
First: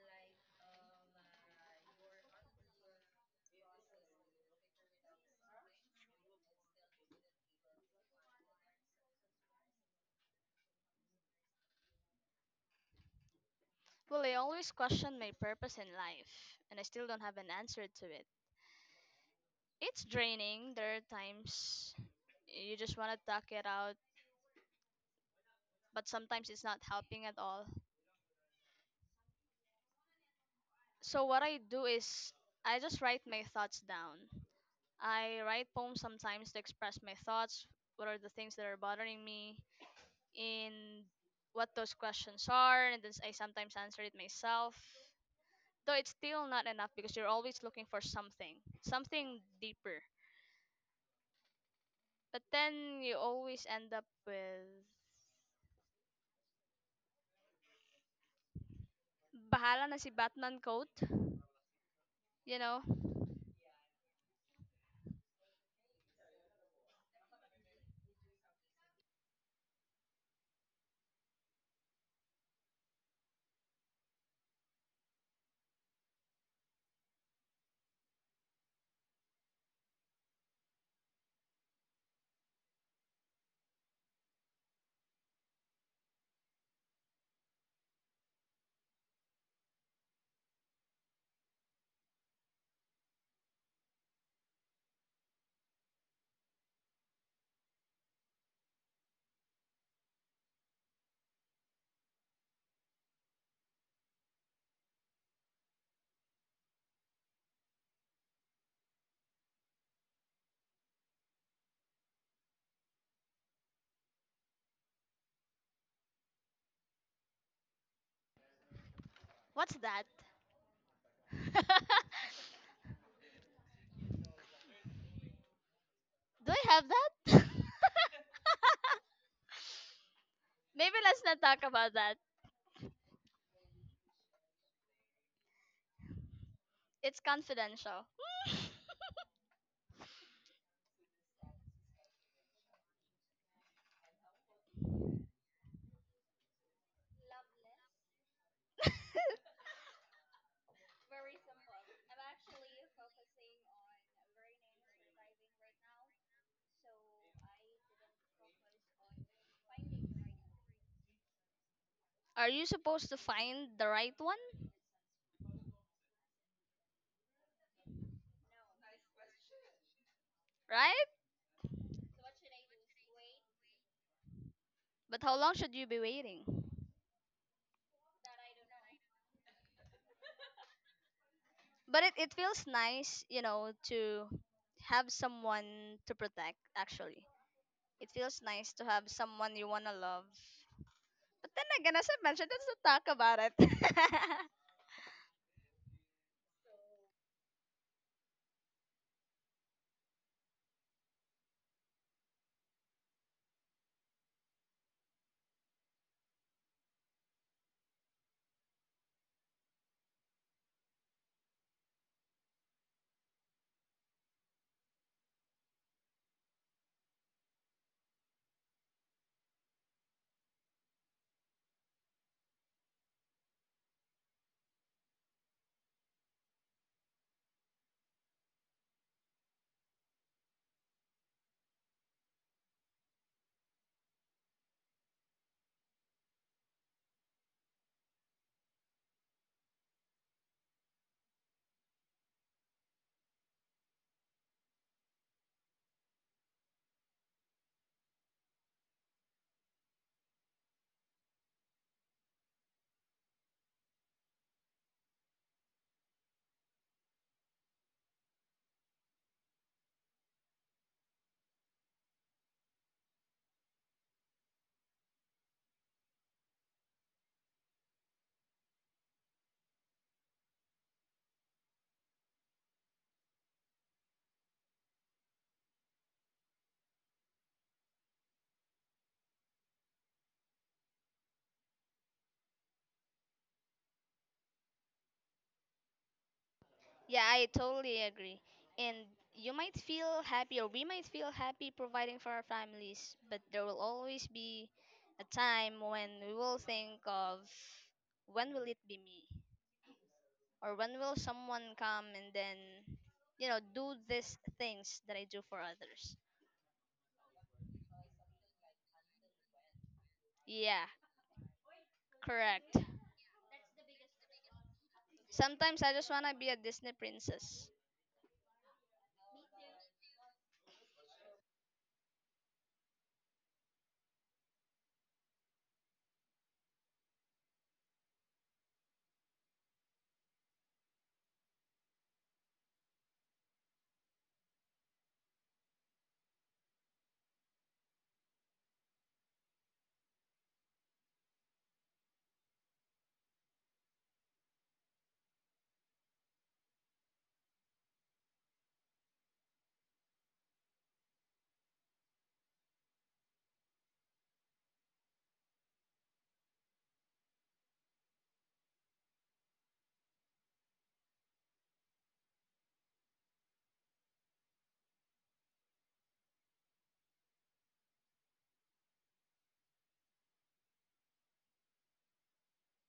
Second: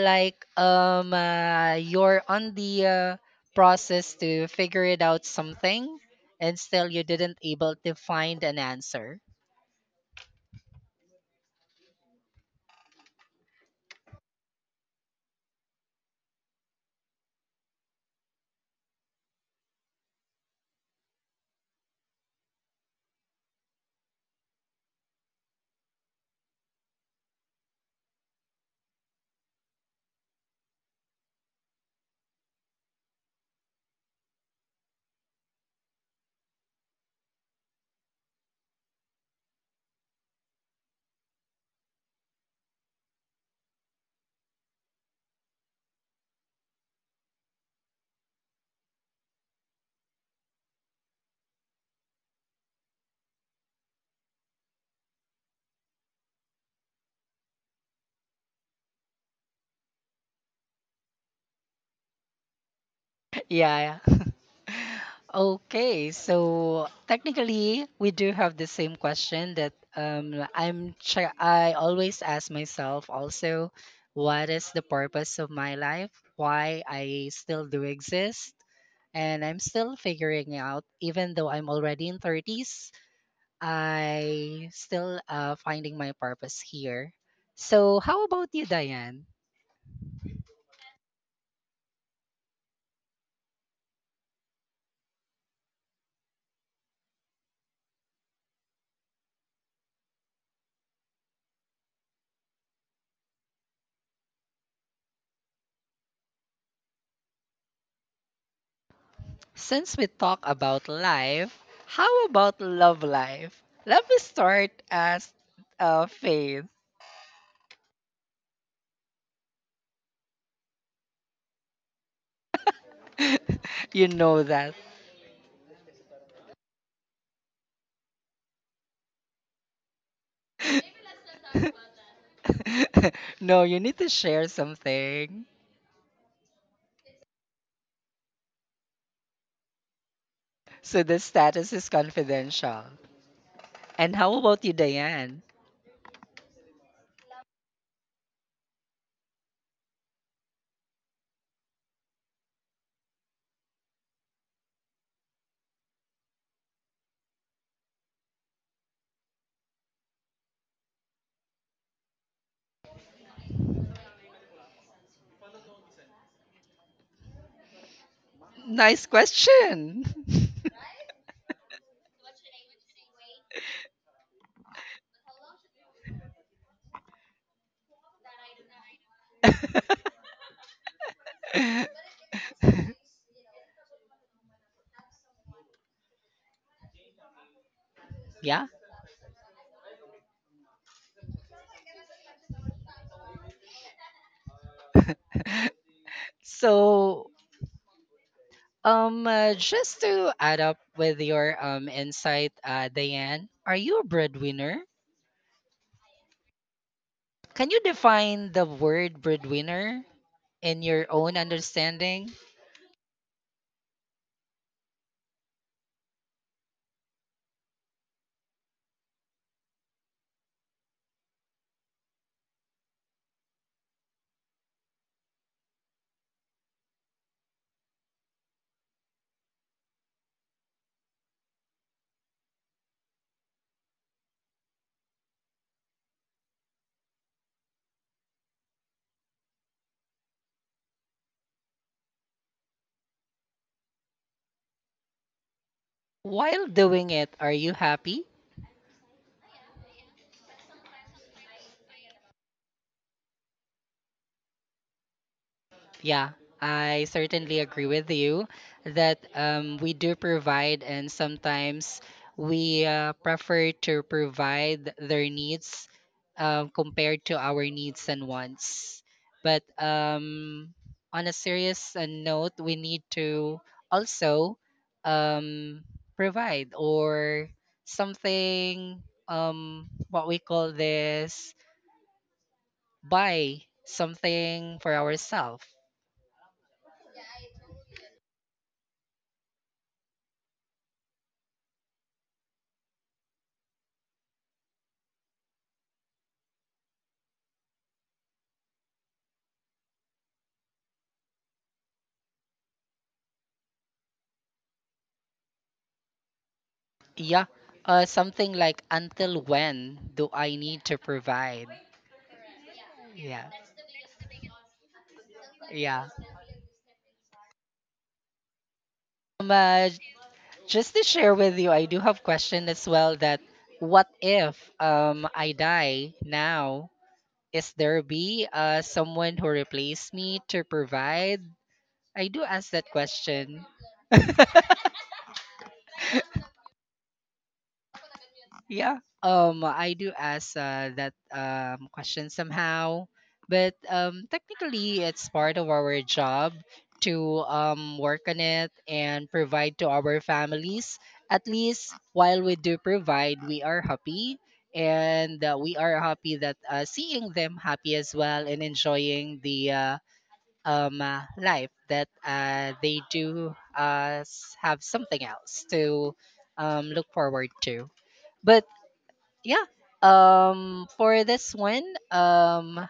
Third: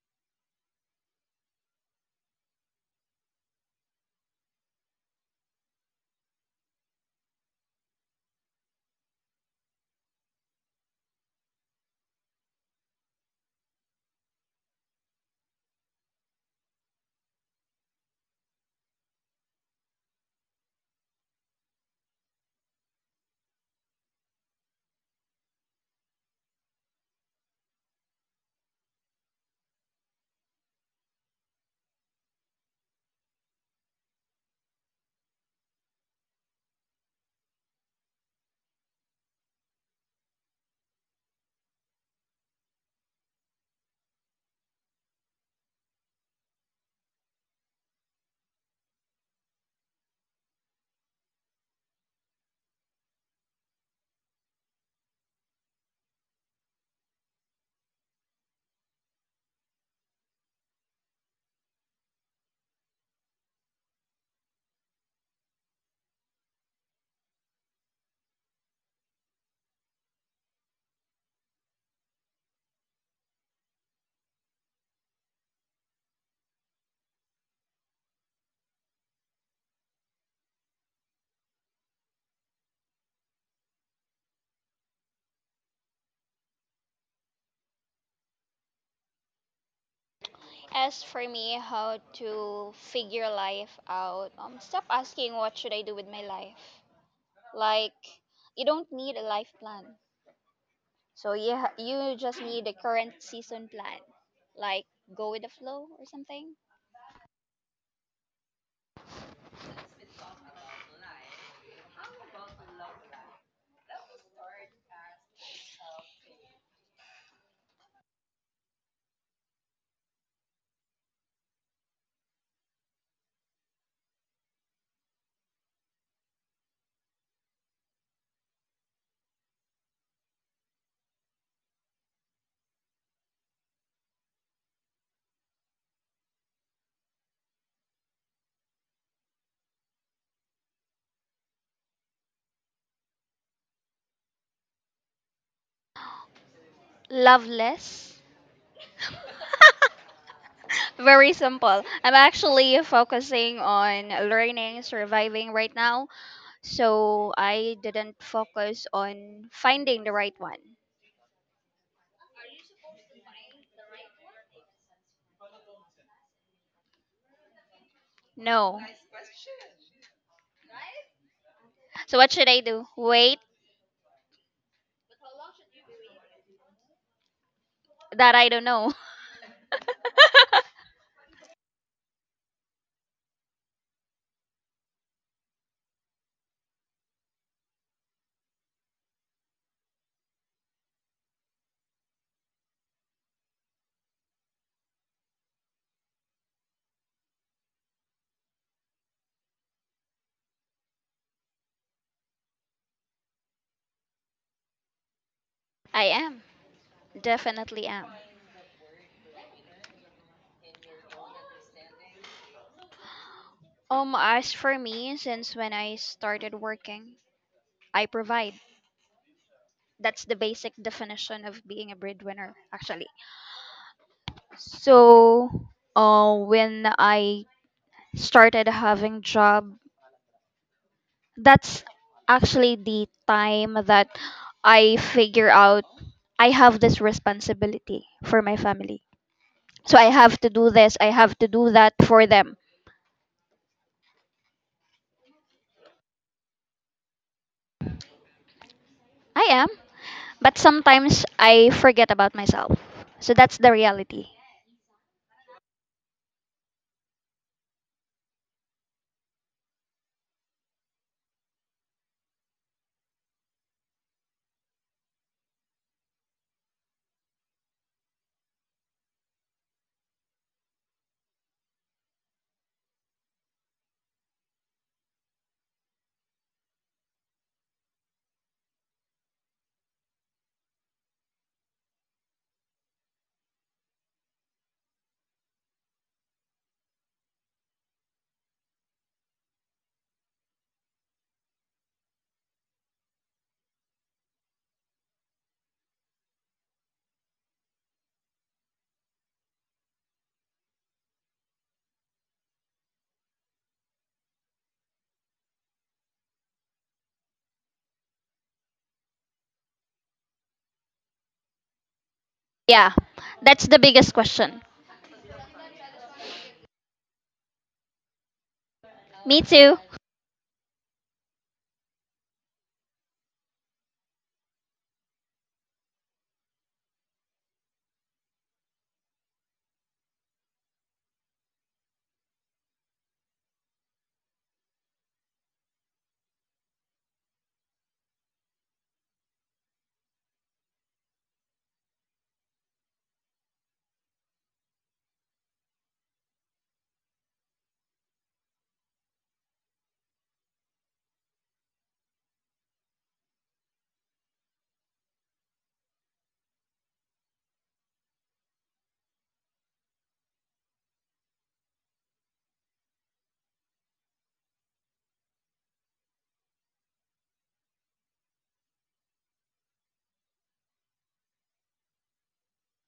Speaker 1: Like you're on the process to figure it out something, and still you didn't able to find an answer.
Speaker 2: Well, I always question my purpose in life, and I still don't have an answer to it. It's draining. There are times you just want to tuck it out, but sometimes it's not helping at all. So what I do is I just write my thoughts down. I write poems sometimes to express my thoughts, what are the things that are bothering me, and what those questions are, and then I sometimes answer it myself. Though it's still not enough, because you're always looking for something, something deeper. But then you always end up with bahala na si Batman quote, you know?
Speaker 1: Yeah, yeah. Okay, so technically we do have the same question, that I always ask myself also, what is the purpose of my life, why I still do exist, and I'm still figuring out even though I'm already in 30s. I still finding my purpose here. So, how about you, Diane?
Speaker 3: As for me, how to figure life out, stop asking what should I do with my life. Like, you don't need a life plan. So you just need a current season plan. Like, go with the flow or something.
Speaker 1: Since we talk about life, how about love life? Let me start as Faith.
Speaker 2: What's that?
Speaker 1: You know that.
Speaker 2: Do I have that? Maybe let's not talk about that.
Speaker 1: No, you need to share something.
Speaker 2: It's confidential.
Speaker 1: So the status is confidential. And how about you, Diane?
Speaker 3: Love less. Very simple. I'm actually focusing on learning, surviving right now. So I didn't focus on finding the right one.
Speaker 2: Are you supposed to find the right one?
Speaker 3: No.
Speaker 1: Nice question.
Speaker 2: Right?
Speaker 3: So what should I do? Wait,
Speaker 2: But how long should you be waiting?
Speaker 3: that I don't know.
Speaker 2: But it feels nice, you know, to have someone to protect, actually. It feels
Speaker 1: Yeah.
Speaker 2: nice to have someone you want to love. But then again, as I mentioned, let's not talk about it.
Speaker 1: So just to add up with your insight, Diane, are you a breadwinner?
Speaker 3: I am.
Speaker 1: Can you
Speaker 3: Definitely am.
Speaker 1: define the word breadwinner in your own understanding?
Speaker 3: As for me, since when I started working, I provide. That's the basic definition of being a breadwinner, actually. So, when I started having job, that's actually the time that I figure out I have this responsibility for my family. So I have to do this, I have to do that for them.
Speaker 1: While doing it, are you happy?
Speaker 3: I am, but sometimes I forget about myself. So that's the reality.
Speaker 1: Yeah, I certainly agree with you that we do provide, and sometimes we prefer to provide their needs compared to our needs and wants. But on a serious note, we need to also um, provide or something, what we call this, buy something for ourselves.
Speaker 2: Yeah, I totally agree. And you might feel happy, or we might feel happy providing for our families, but there will always be a time when we will think of, when will it be me? Or when will someone come and then, you know, do these things that I do for others?
Speaker 1: Yeah, something like until when do I need
Speaker 2: Yeah,
Speaker 1: to provide?
Speaker 2: correct.
Speaker 3: Yeah,
Speaker 1: Yeah,
Speaker 3: that's the biggest question.
Speaker 2: Sometimes I
Speaker 1: yeah.
Speaker 2: just want to be a Disney princess.
Speaker 3: Me
Speaker 1: Um,
Speaker 3: too.
Speaker 1: uh, just to share with you, I do have question as well that what if I die now? Is there be someone who replace me to provide? I do ask that question. Yeah. I do ask that question somehow, but technically, it's part of our job to work on it and provide to our families. At least while we do provide, we are happy, and we are happy that seeing them happy as well and enjoying the life that they do have something else to look forward to. But yeah, for this one, um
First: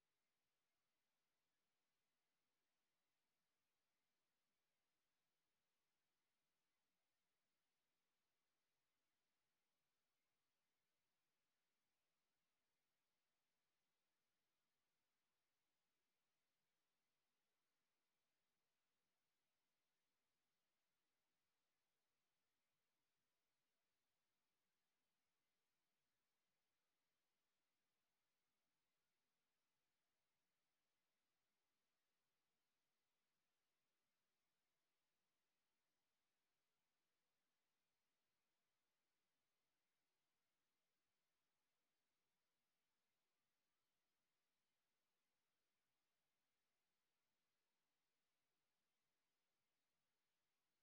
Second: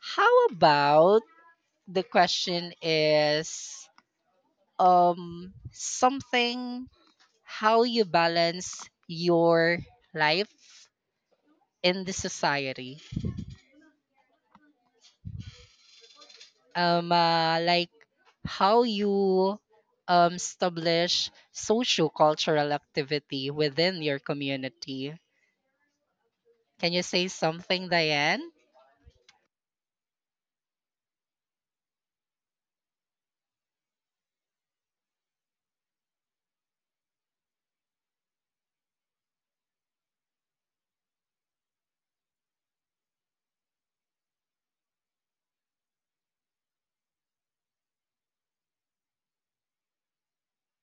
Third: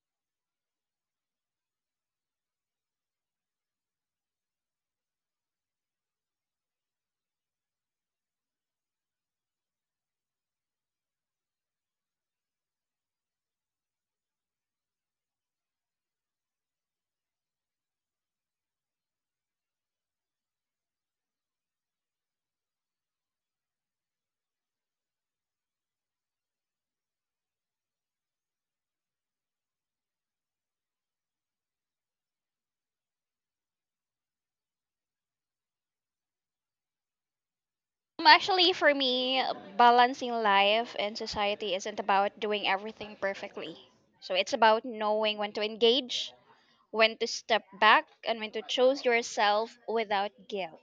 Speaker 1: how about, the question is, something, how you balance your life in the society, like how you establish social cultural activity within your community. Can you say something, Diane?
Speaker 3: Actually, for me, balancing life and society isn't about doing everything perfectly. So it's about knowing when to engage, when to step back, and when to choose yourself without guilt.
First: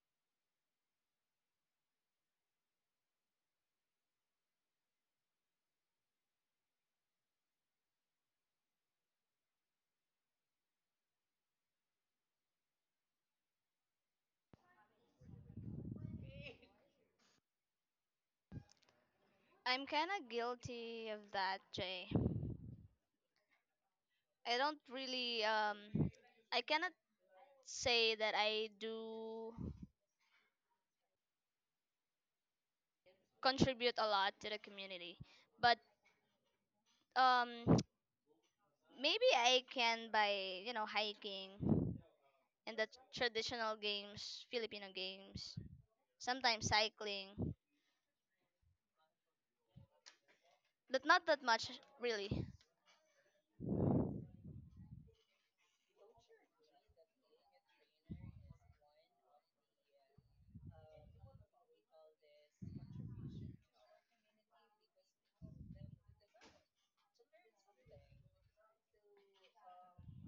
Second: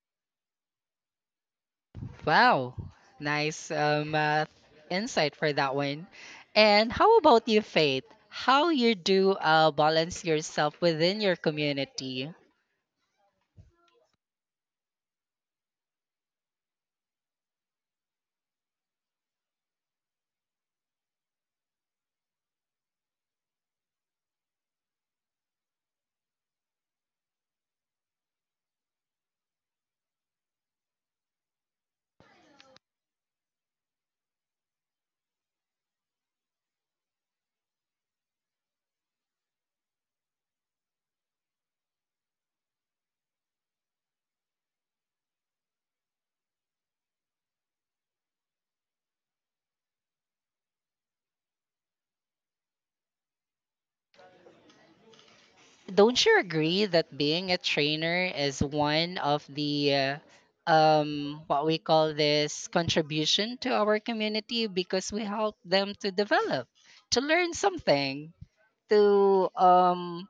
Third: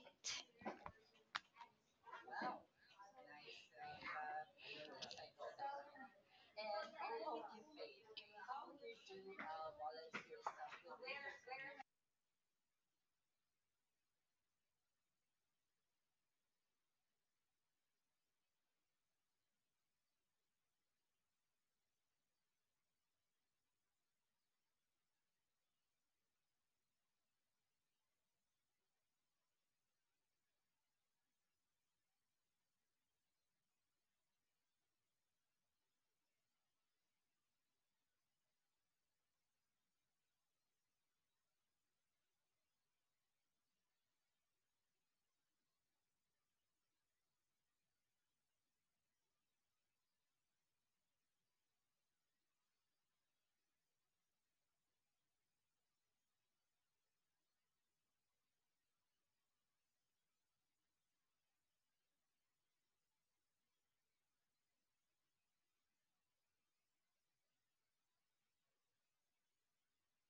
Speaker 1: Wow, nice insight for that one. And how about you, Faith? How you do balance yourself within your community?
Speaker 2: I'm kind of guilty of that, Jay. I don't really, I cannot say that I do contribute a lot to the community. But um, maybe I can by, you know, hiking and the traditional games, Filipino games, sometimes cycling, but not that much really.
Speaker 1: Don't you agree that being a trainer is one of the what we call this contribution to our community because we help them to develop, to learn something, to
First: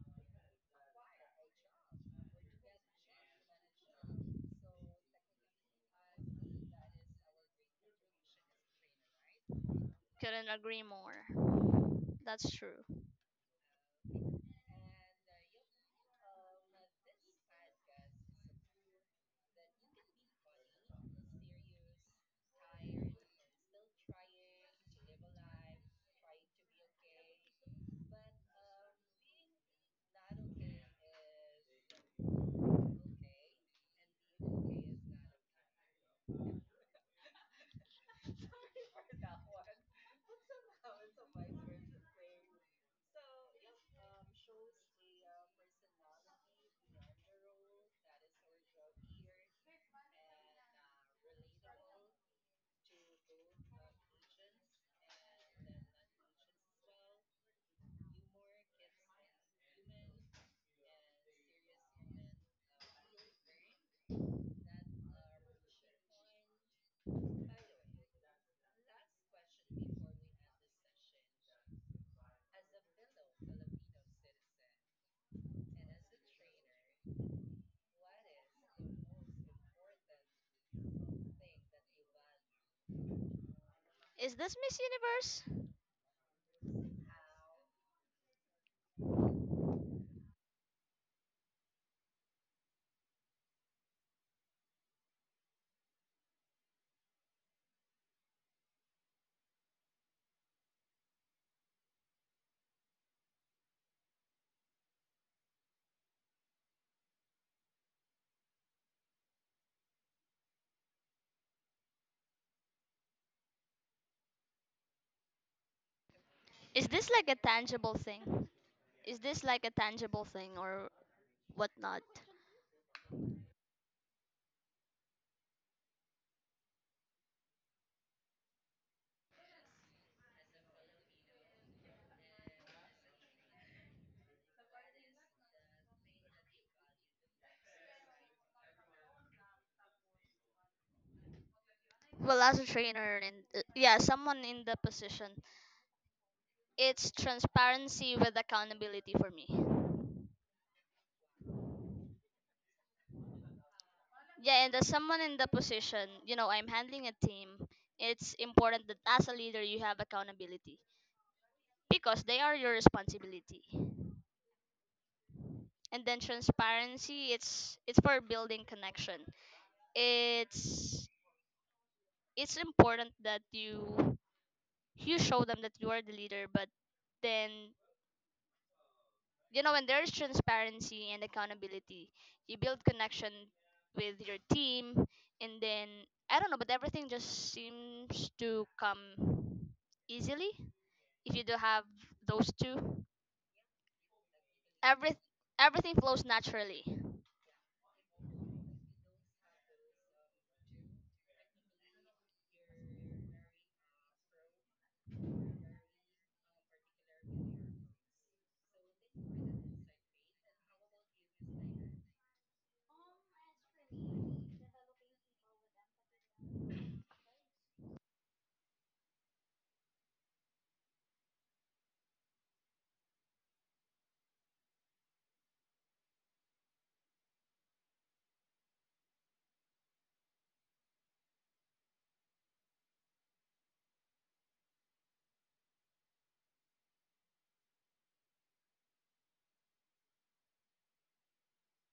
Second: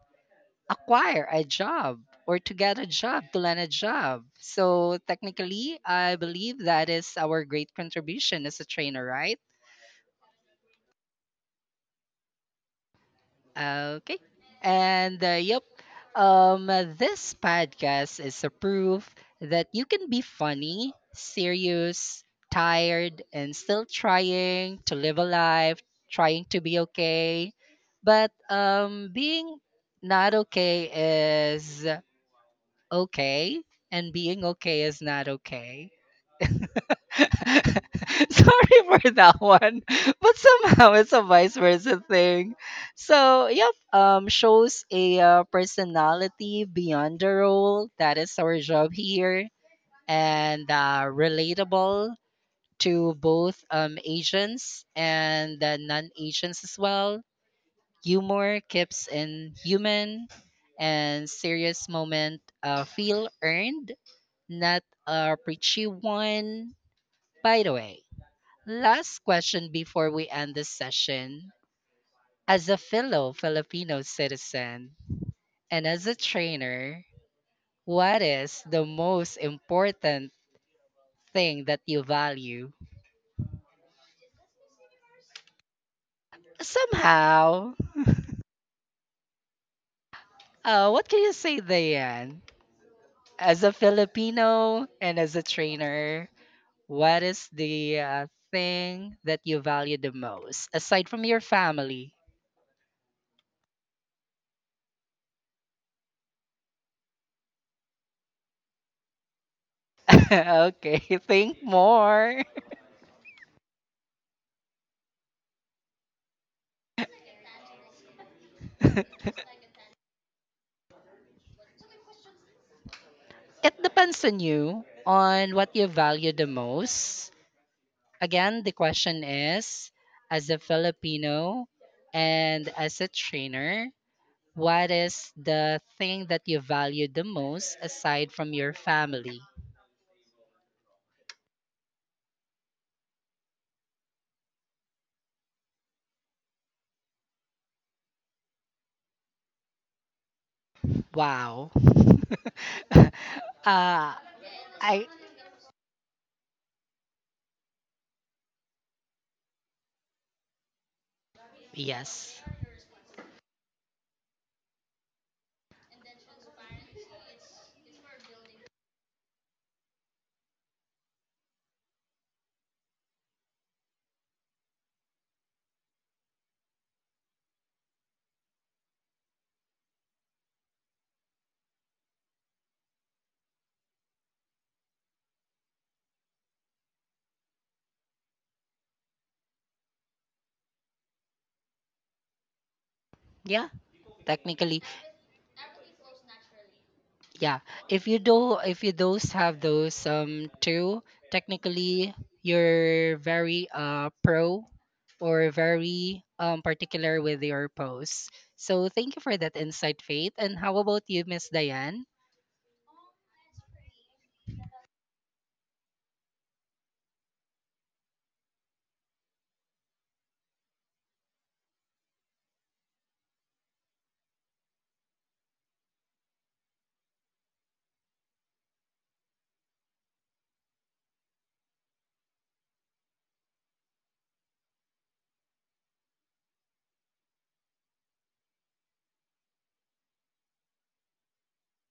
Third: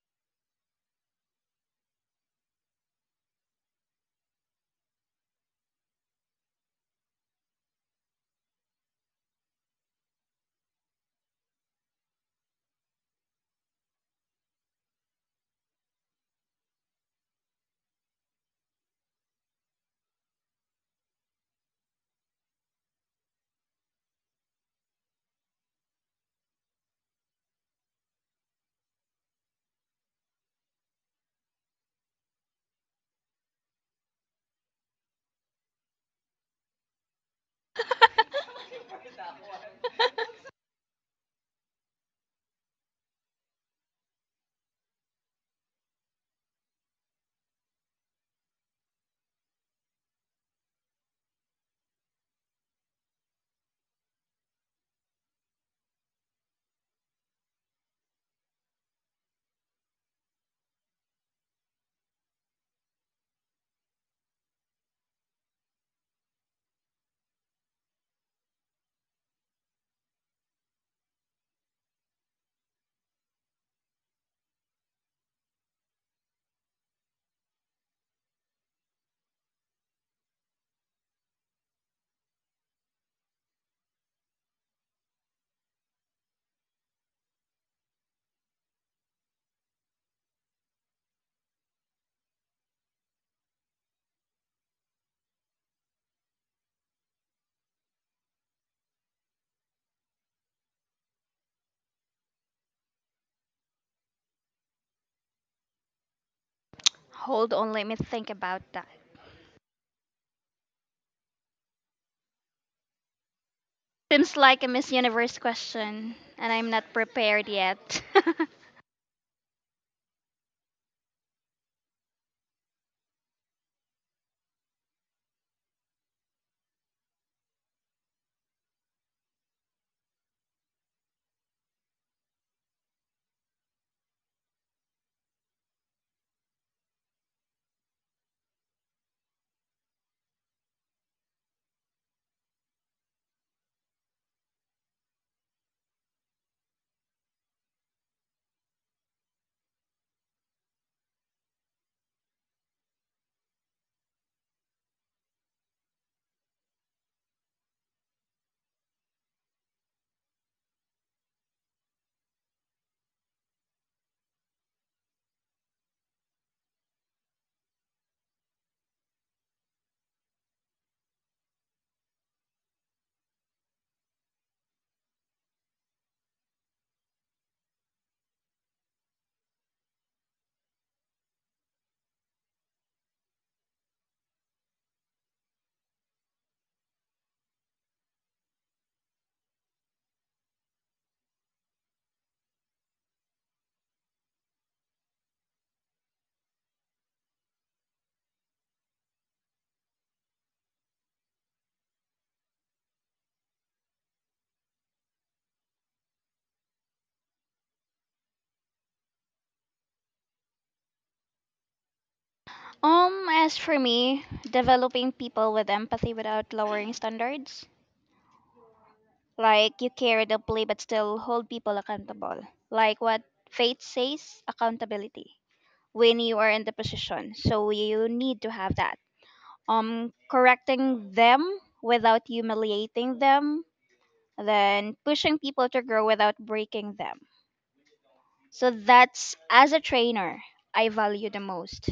Speaker 1: acquire a job or to get a job, to land a job. So technically, I believe that is our great contribution as a trainer, right?
Speaker 2: Couldn't agree more. That's true.
Speaker 1: Okay. And yep, um, this podcast is a proof that you can be funny, serious, tired, and still trying to live a life, trying to be okay. But being not okay is okay, and being okay is not okay. Sorry for that one, but somehow it's a vice versa thing. So, yep, shows a personality beyond the role. That is our job here, and relatable to both Asians and non Asians as well. Humor keeps in human, and serious moment feel earned, not a preachy one, by the way. Last question before we end this session. As a fellow Filipino citizen and as a trainer, what is the most important thing that you value?
Speaker 2: Is this Miss Universe?
Speaker 1: Somehow, what can you say, Diane? As a Filipino and as a trainer, what is the thing that you value the most aside from your family?
Speaker 3: Hold on, let me think about that.
Speaker 1: Okay, think more.
Speaker 3: Seems like a Miss Universe question, and I'm
Speaker 2: Is
Speaker 3: not
Speaker 2: this like a
Speaker 3: prepared
Speaker 2: tangible
Speaker 3: yet.
Speaker 2: thing? Is this like a tangible thing, or whatnot?
Speaker 1: It depends on you, on what you value the most. Again, the question is as a Filipino and as a trainer, what is the thing that you value the most aside from your family?
Speaker 2: Well, as a trainer and yeah, someone in the position, it's transparency with accountability for me.
Speaker 1: Wow. uh, I,
Speaker 2: Yeah, and as someone in the position, you know, I'm handling a team, it's important that as a leader you have accountability because they are
Speaker 1: yes.
Speaker 2: your responsibility. And then transparency, it's for building connection. It's it's important that you show them that you are the leader, but then, you know, when there's transparency and accountability, you build connection with your team, and then I don't know, but everything just seems to come easily if you do have those two.
Speaker 1: Yeah, technically.
Speaker 2: Every everything flows naturally.
Speaker 1: Yeah, if you do, if you those have those two, technically you're very pro or very particular with your posts. So thank you for that insight, Faith. And how about you, Miss Diane?
Speaker 3: As for me, developing people with empathy without lowering standards. Like you care deeply but still hold people accountable. Like what faith says, accountability. When you are in the position. So you need to have that. Correcting them without humiliating them. Then pushing people to grow without breaking them. So that's as a trainer I value the most.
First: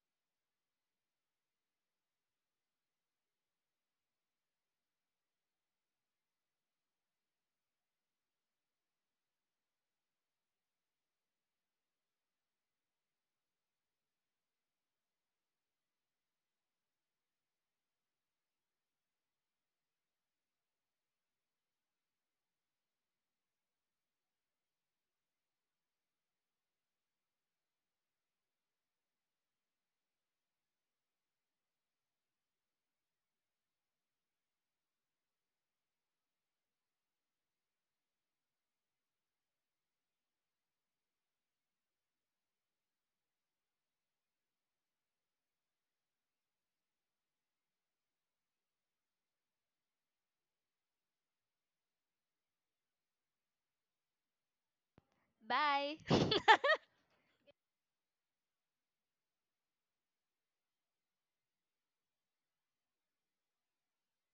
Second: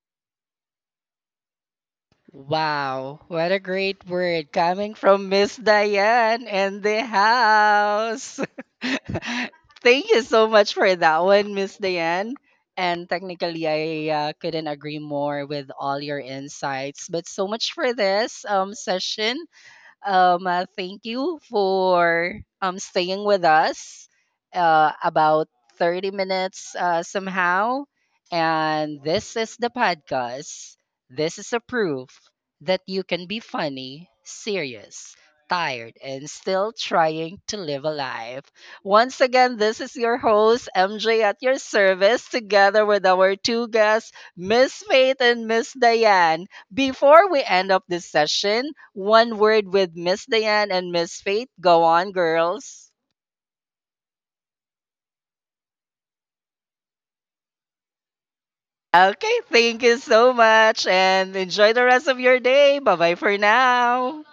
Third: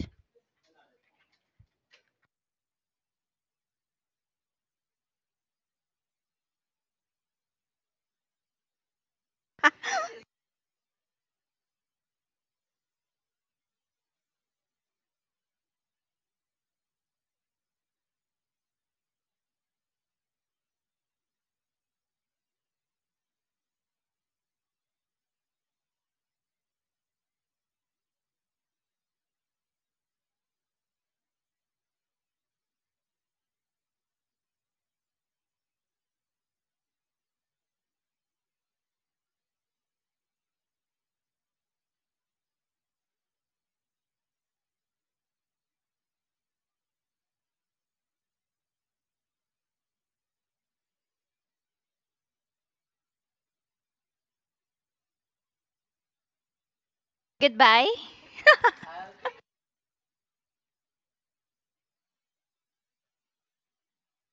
Speaker 1: Wow, what a great word coming from Miss Diane and the house. Thank you so much for that one, Miss Diane. And technically, I couldn't agree more with all your insights. But so much for this session. Thank you for staying with us about 30 minutes somehow. And this is the podcast. This is a proof that you can be funny, serious, tired, and still trying to live a life. Once again, this is your host, MJ, at your service, together with our two guests, Miss Faith and Miss Diane. Before we end up this session, one word with Miss Diane and Miss Faith. Go on, girls.
Speaker 2: Bye.
Speaker 3: Goodbye.
Speaker 1: Okay, thank you so much and enjoy the rest of your day. Bye bye for now.